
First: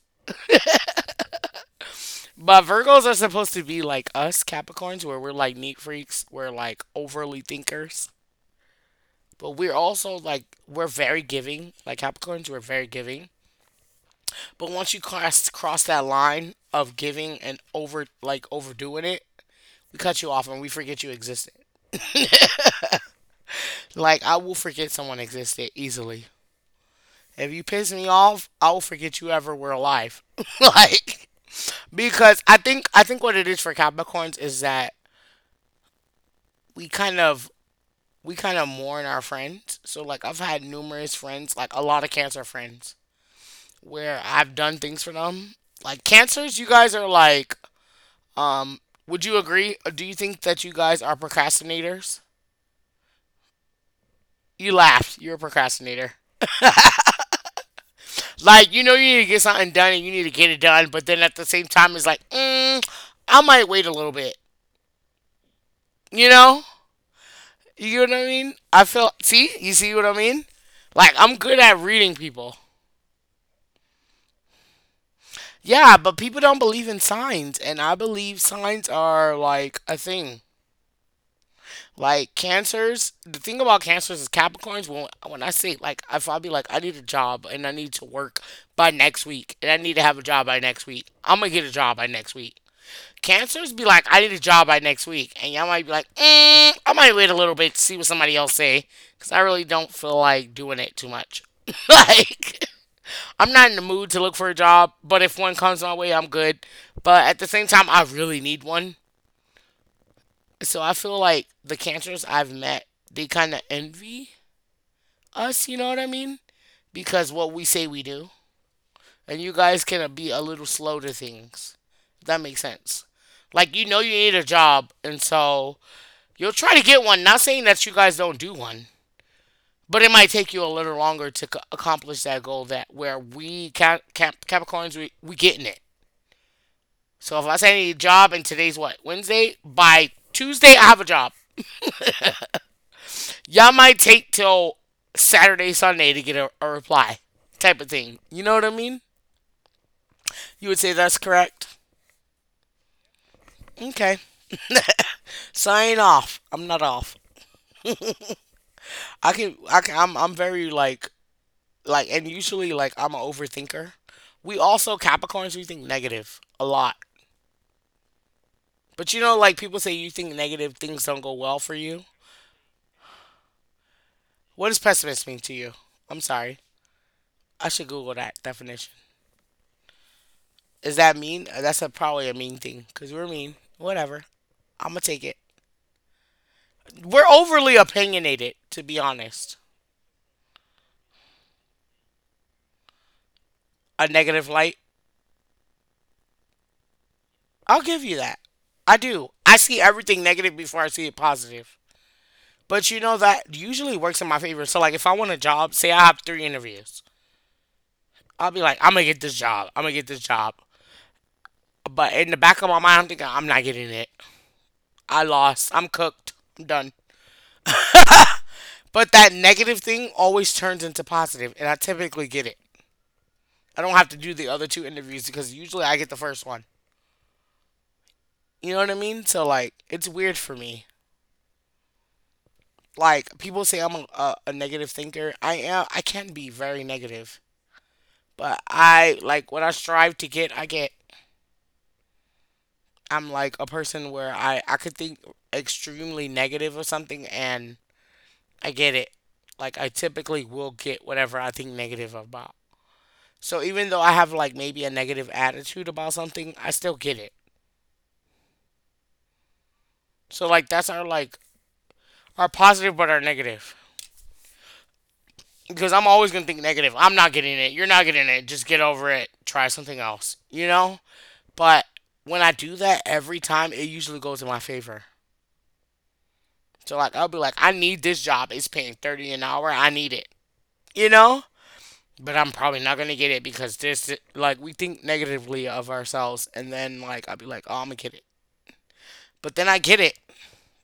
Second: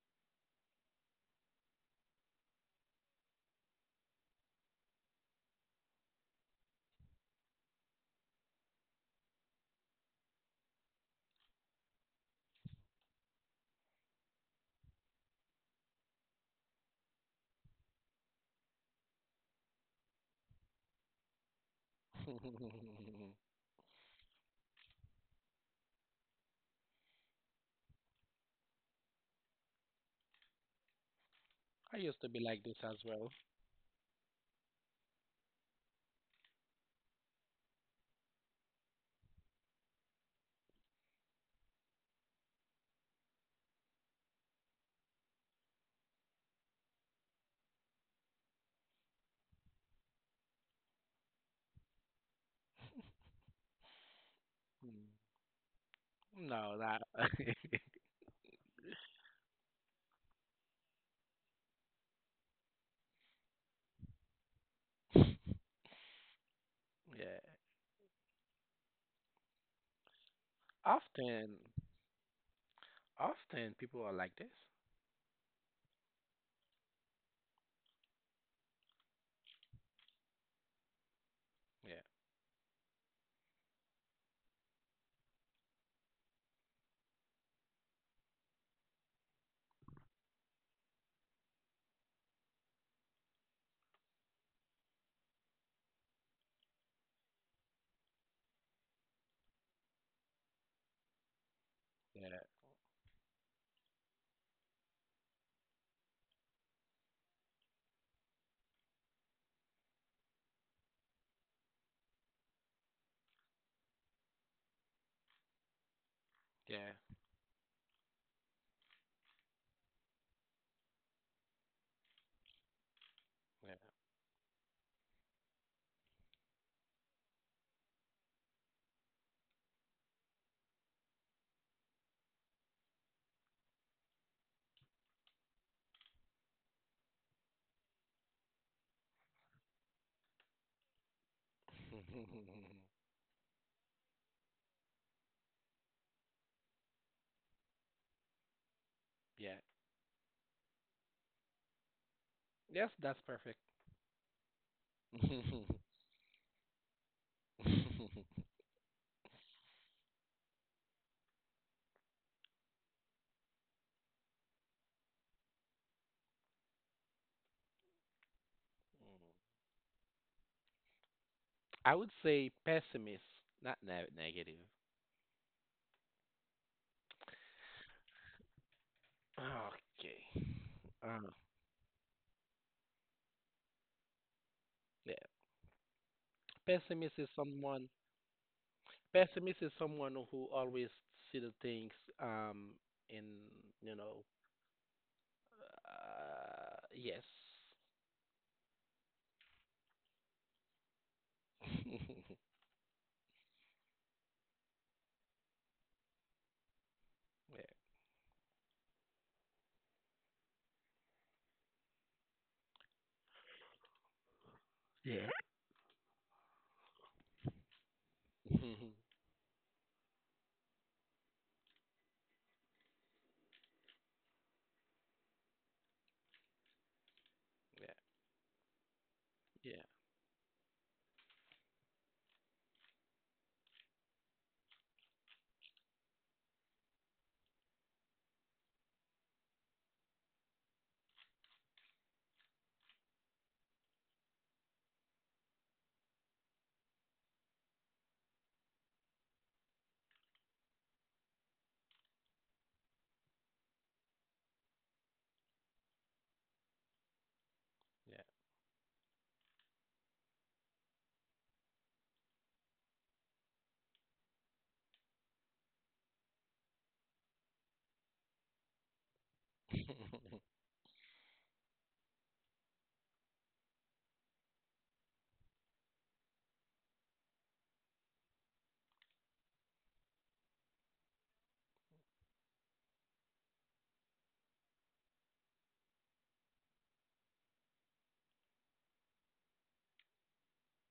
S1: But Virgos are supposed to be like us Capricorns where we're like neat freaks, we're like overly thinkers. But we're also like we're very giving. Like Capricorns, we're very giving. But once you cross that line of giving and overdoing it, we cut you off and we forget you existed. Like, I will forget someone existed easily. If you piss me off, I will forget you ever were alive. *laughs* like,
S2: *laughs* I used to be
S1: because I
S2: like this
S1: think
S2: as
S1: I think
S2: well.
S1: what it is for Capricorns is that we kind of we kind of mourn our friends. So like I've had numerous friends, like a lot of cancer friends, where I've done things for them. Like cancers, you guys are like, um, would you agree? Do you think that you guys are procrastinators? You
S2: Mm.
S1: laughed. You're a procrastinator.
S2: No, that. *laughs* Yeah.
S1: Like, you know, you need to get something done and you need to get it done, but then at the same time, it's like, I might wait a little bit. You know? You know what I mean? I feel, see? You see what I mean? Like, I'm
S2: Often,
S1: good at reading people.
S2: often people are like this.
S1: Yeah, but people don't believe in signs, and I believe signs are like a thing.
S2: Yeah,
S1: Like cancers, the thing about cancers is Capricorns. When I say like, if I be like, I need a job and I need to work by next week, and I need to have a job by next week, I'm gonna get a job by next week. Cancers be like, I need a job by next week, and y'all might be like, mm, I might wait a little bit to see what somebody else say, because I really don't feel like doing it too much. *laughs*
S2: yeah,
S1: like, I'm not in the mood to look for a job, but if one comes my way, I'm good. But at the same time, I really need one. So I feel like the cancers I've met, they kind of envy us, you know what I mean?
S2: yeah,
S1: Because what we say we do. And you guys can be a little slow to things. If that makes sense. Like, you know, you need a job, and so you'll try to get one. Not saying that you guys don't do one, but it might take you a little longer to accomplish that goal. That where we Capricorns we getting it. So if I say I need a job and today's what Wednesday, by Tuesday I have a job.
S2: yeah. *laughs*
S1: Y'all might take till Saturday Sunday to get a reply, type of thing. You know what I mean?
S2: Yeah.
S1: You would say that's correct.
S2: Yes, that's perfect.
S1: Okay,
S2: *laughs*
S1: sign off. I'm not off. I can I'm very like and usually like I'm an overthinker. We also Capricorns we think negative a lot. But you know like people say you think negative things don't go well for
S2: I
S1: you.
S2: would say pessimist, not ne negative.
S1: What does pessimist mean to you? I'm sorry. I should Google that definition.
S2: Okay.
S1: Is that
S2: Uh,
S1: mean? That's a, probably a mean thing because we're mean. Whatever. I'm gonna
S2: yeah.
S1: take it.
S2: Pessimist
S1: We're
S2: is
S1: overly
S2: someone
S1: opinionated, to be honest.
S2: pessimist is someone who always see the things um in you
S1: A
S2: know.
S1: negative light.
S2: Yes.
S1: I'll give you that. I do. I see everything negative before I see it positive.
S2: *laughs*
S1: But you know that usually works in my favor. So like if I want a job, say I have three interviews,
S2: Yeah.
S1: I'll be like, I'm gonna get this job. I'm gonna get this job. But in the back of my mind, I'm thinking I'm not getting it. I
S2: Yeah.
S1: lost. I'm cooked. I'm done. But
S2: *laughs*
S1: that negative thing always turns into positive, and I typically get it. I don't have to do the other two interviews because usually I get the first one.
S2: Yeah,
S1: You know what I mean? So
S2: yeah,
S1: like it's weird for me. Like people say I'm a negative thinker. I am. I can be very negative, but I like what I strive to get, I get. I'm like a person where I could think extremely negative of something and I get it. Like I typically will get whatever I think negative about. So even though I have like maybe a negative attitude about something, I still get it.
S2: yeah.
S1: So like that's our like our positive but our negative. Because I'm always gonna think negative. I'm not getting it. You're not getting it. Just get over it. Try something
S2: *laughs*
S1: else. You know? But when I do that every time, it usually goes in my favor. So like I'll be like, I need this job. It's paying 30 an hour. I need it. You know? But I'm probably not gonna get it because this, like, we think negatively of ourselves, and then like I'll be like, oh, I'm gonna get it. But then I get it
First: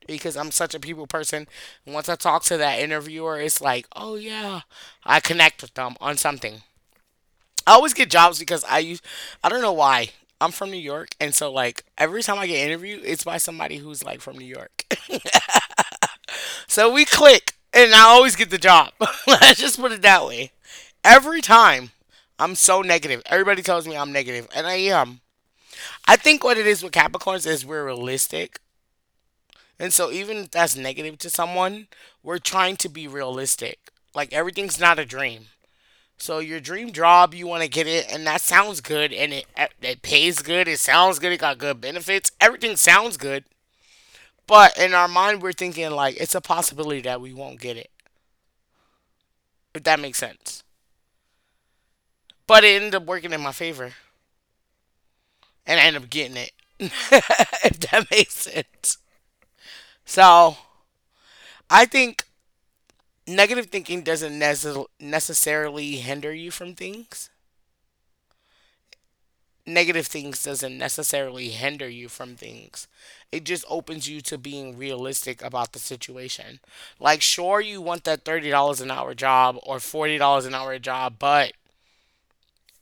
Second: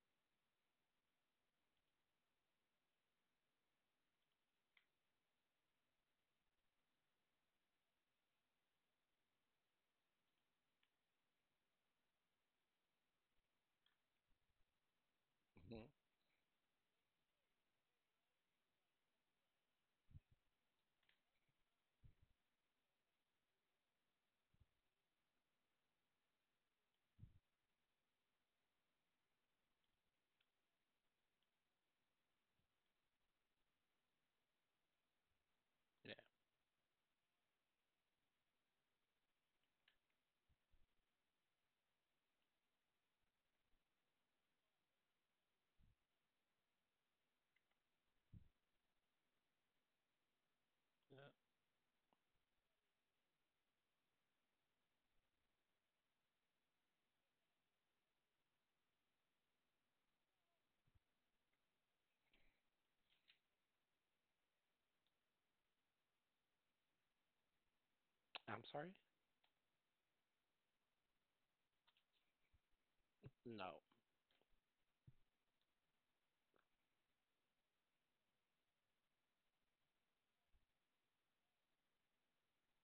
S1: because I'm such a people person. And once I talk to that interviewer, it's like, oh yeah, I connect with them on something. I always get jobs because I don't know why. I'm from New York, and so like every time I get interviewed, it's by somebody who's like from New York. *laughs*
S2: Mhm.
S1: So we click, and I always get the job. *laughs* Let's just put it that way. Every time, I'm so negative. Everybody tells me I'm negative, and I am. I think what it is with Capricorns is we're realistic. And so even if that's negative to someone, we're trying to be realistic. Like everything's not a dream.
S2: Yeah.
S1: So your dream job, you want to get it, and that sounds good, and it pays good. It sounds good. It got good benefits. Everything sounds good, but in our mind, we're thinking like it's a possibility that we won't get it. If that makes sense. But it ended up working in my favor, and I ended up getting it. *laughs* If that makes sense. So I think negative thinking doesn't necess- necessarily hinder you from things.
S2: I'm sorry?
S1: Negative things doesn't necessarily hinder you from things. It just
S2: No.
S1: opens you to being realistic about the situation. Like, sure, you want that $30 an hour job or $40 an hour job, but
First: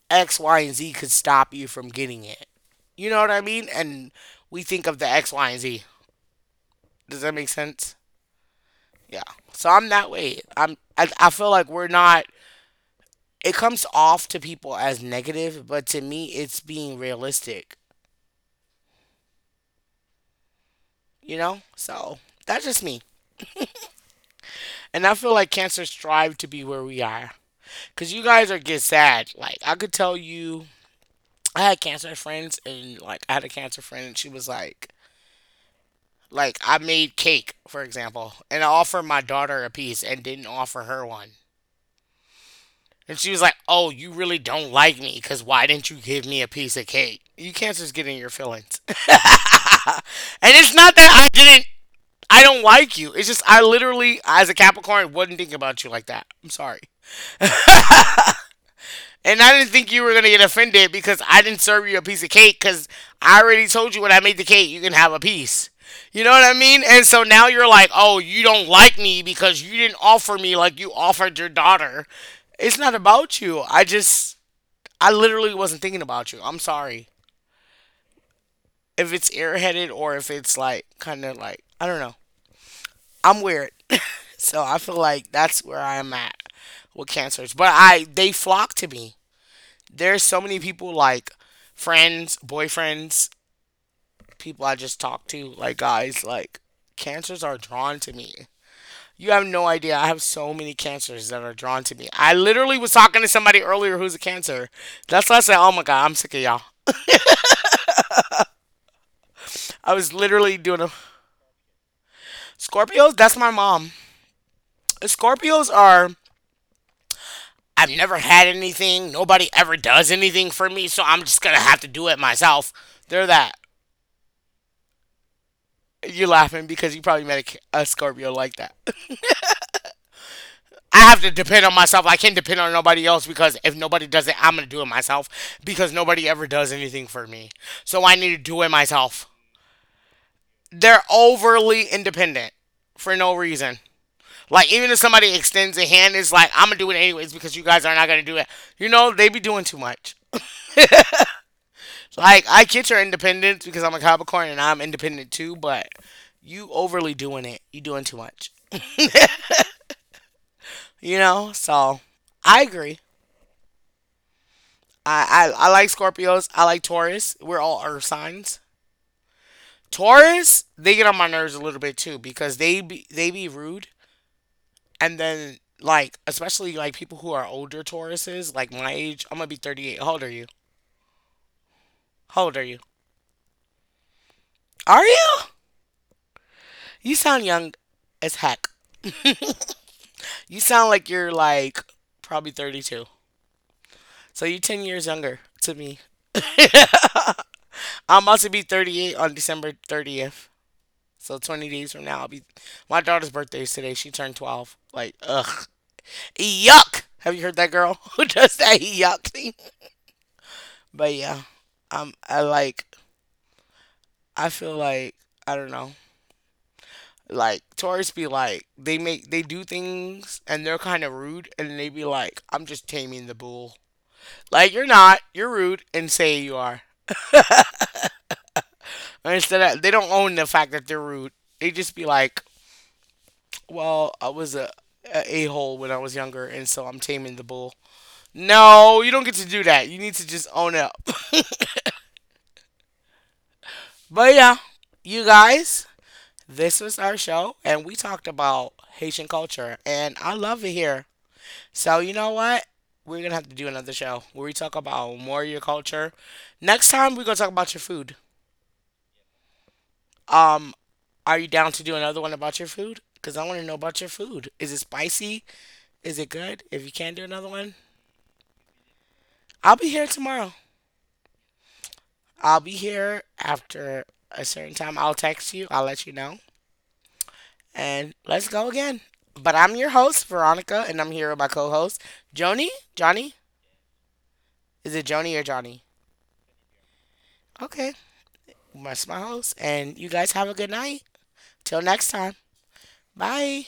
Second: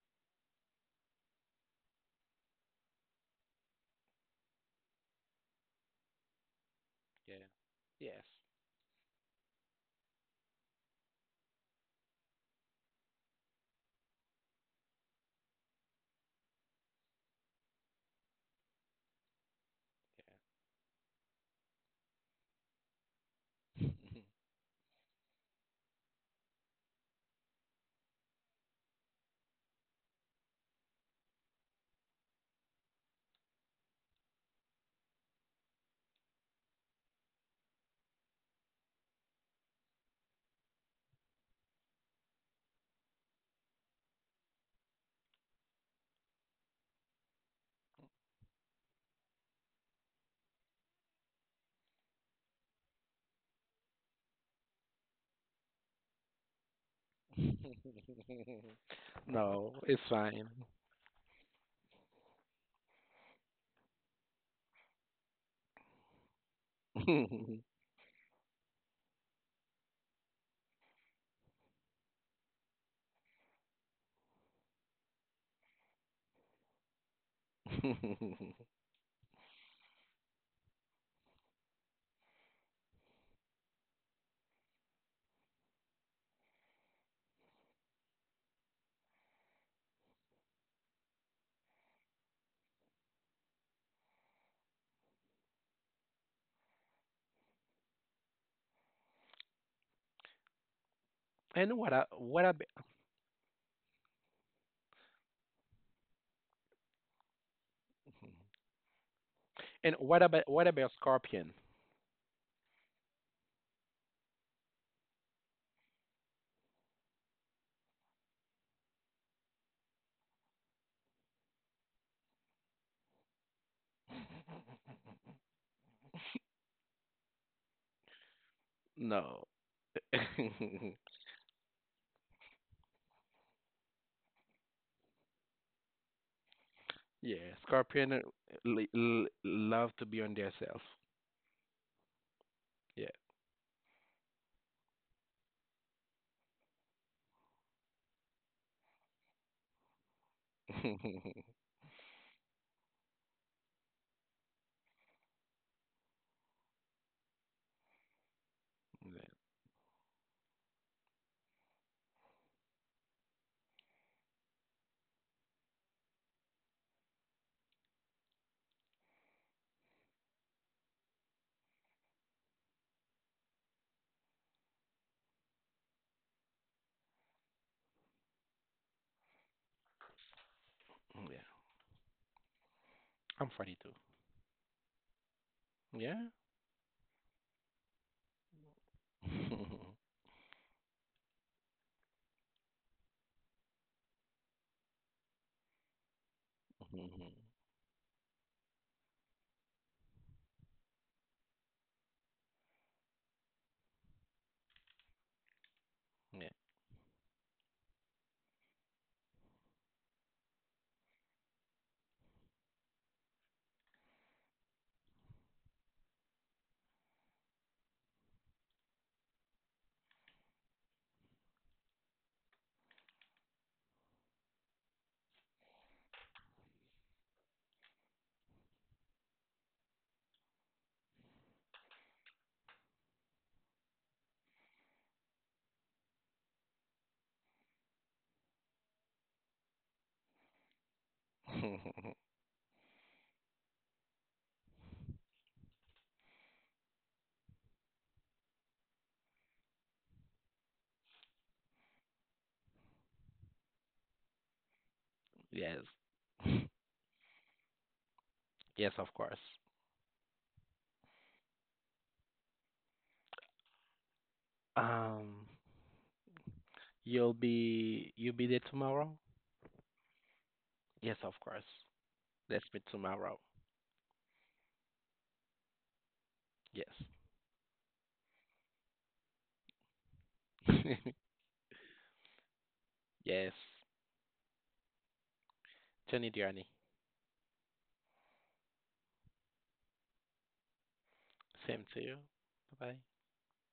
S1: X, Y, and Z could stop you from getting it. You know what I mean? And we think of the X, Y, and Z. Does that
S2: Yeah.
S1: make sense?
S2: Yes.
S1: Yeah. So I'm that way. I feel like we're not it comes off to people as negative, but to me it's being realistic, you know? So that's just me.
S2: Yeah.
S1: And I feel like cancer strive to be where we are. Cause you guys are get sad. Like I could tell you I had cancer friends and like I had a cancer friend and she was like I made cake, for example, and I offered my daughter a piece and didn't offer her one. And she was like, oh, you really don't like me because why didn't you give me a piece of cake? You can't just get in your feelings. *laughs* And it's not that I don't like you. It's just I literally, as a Capricorn, wouldn't think about you like that. I'm sorry.
S2: *laughs*
S1: And I
S2: No,
S1: didn't think
S2: it's
S1: you were going to get
S2: fine.
S1: offended because I didn't serve you a piece of cake because I already told you when I made the cake, you can have a piece. You know what I mean? And so now you're
S2: *laughs*
S1: like, oh, you don't like me because you didn't offer me like you offered your daughter. It's not about you. I literally wasn't thinking about you. I'm sorry. If it's airheaded or if it's like kind of like I don't know. I'm weird, *laughs* so I feel like that's where I'm at with cancers. But I they flock to me. There's so many people like friends, boyfriends, people I just talk to, like guys, like cancers are drawn to me. You have no idea. I have so many cancers that are
S2: And
S1: drawn
S2: what
S1: to
S2: a,
S1: me. I
S2: what about
S1: literally was talking to somebody earlier who's a cancer. That's why I said, oh my God, I'm sick of y'all.
S2: *laughs* and
S1: I was literally
S2: what
S1: doing
S2: about
S1: a.
S2: scorpion?
S1: Scorpios, that's my mom. Scorpios are I've never had anything. Nobody ever does anything for me, so I'm just gonna have to do it myself. They're that. You're laughing because you probably met a Scorpio like that. *laughs*
S2: No. *laughs*
S1: I have to depend on myself. I can't depend on nobody else because if nobody does it, I'm gonna do it myself because nobody ever does anything for me.
S2: Yeah,
S1: So
S2: scorpion
S1: I need to do it myself.
S2: love to be on their self.
S1: They're overly independent
S2: Yeah.
S1: for no reason. Like even if somebody extends a hand, it's like I'm gonna do it anyways because you guys are not gonna do it. You know they be doing too much.
S2: *laughs* Yeah.
S1: Like I get your independence because I'm a Capricorn and I'm independent too, but you overly doing it. You doing too much. You know? So I agree. I like Scorpios. I like Taurus. We're all earth signs. Taurus, they get on my nerves a little bit too because they be rude and then like especially like people who are older Tauruses, like my age, I'm gonna be 38. How old are you?
S2: Yeah.
S1: How old are you?
S2: I'm funny too.
S1: Are you?
S2: Yeah.
S1: You sound young as heck.
S2: *laughs*
S1: You sound like you're like probably 32. So you're 10 years younger to me. *laughs* I'm about to be 38 on December 30th. So 20 days from now, I'll be. My daughter's birthday is today. She turned 12. Like, ugh.
S2: Yeah.
S1: Yuck. Have you heard that girl *laughs* who does that yuck thing? But yeah, I like. I feel like I don't know. Like tourists be like they do things and they're kind of rude and they be like I'm just taming the bull. Like you're not. You're rude and say you are. And instead of they don't own the fact that they're rude. They just be like, "Well, I was a hole when I was younger, and so I'm taming the bull." No, you don't get to do that. You need to just own up. *laughs*
S2: *laughs*
S1: But yeah, you guys, this was our show, and we talked about Haitian culture, and I love it here. So you know what? We're gonna have to do another show where we talk about more of your
S2: Yes.
S1: culture. Next time we're gonna talk about your food.
S2: Yes, of course.
S1: Um, are you down to do another one about your food? Because I want to know about your food. Is it
S2: Um,
S1: spicy? Is it good? If you can not do
S2: you'll
S1: another one,
S2: be you'll be there tomorrow?
S1: I'll be here tomorrow.
S2: Yes, of course.
S1: I'll
S2: Let's
S1: be
S2: meet
S1: here
S2: tomorrow.
S1: after a certain time. I'll text you. I'll let you know.
S2: Yes.
S1: And let's go again. But I'm your host, Veronica, and I'm
S2: *laughs*
S1: here with my co-host, Joni. Johnny?
S2: Yes.
S1: Is it Joni or Johnny?
S2: Johnny Diani.
S1: Okay. That's my host. And you guys have a good night.
S2: Same
S1: Till
S2: to
S1: next
S2: you.
S1: time.
S2: Bye bye.
S1: Bye.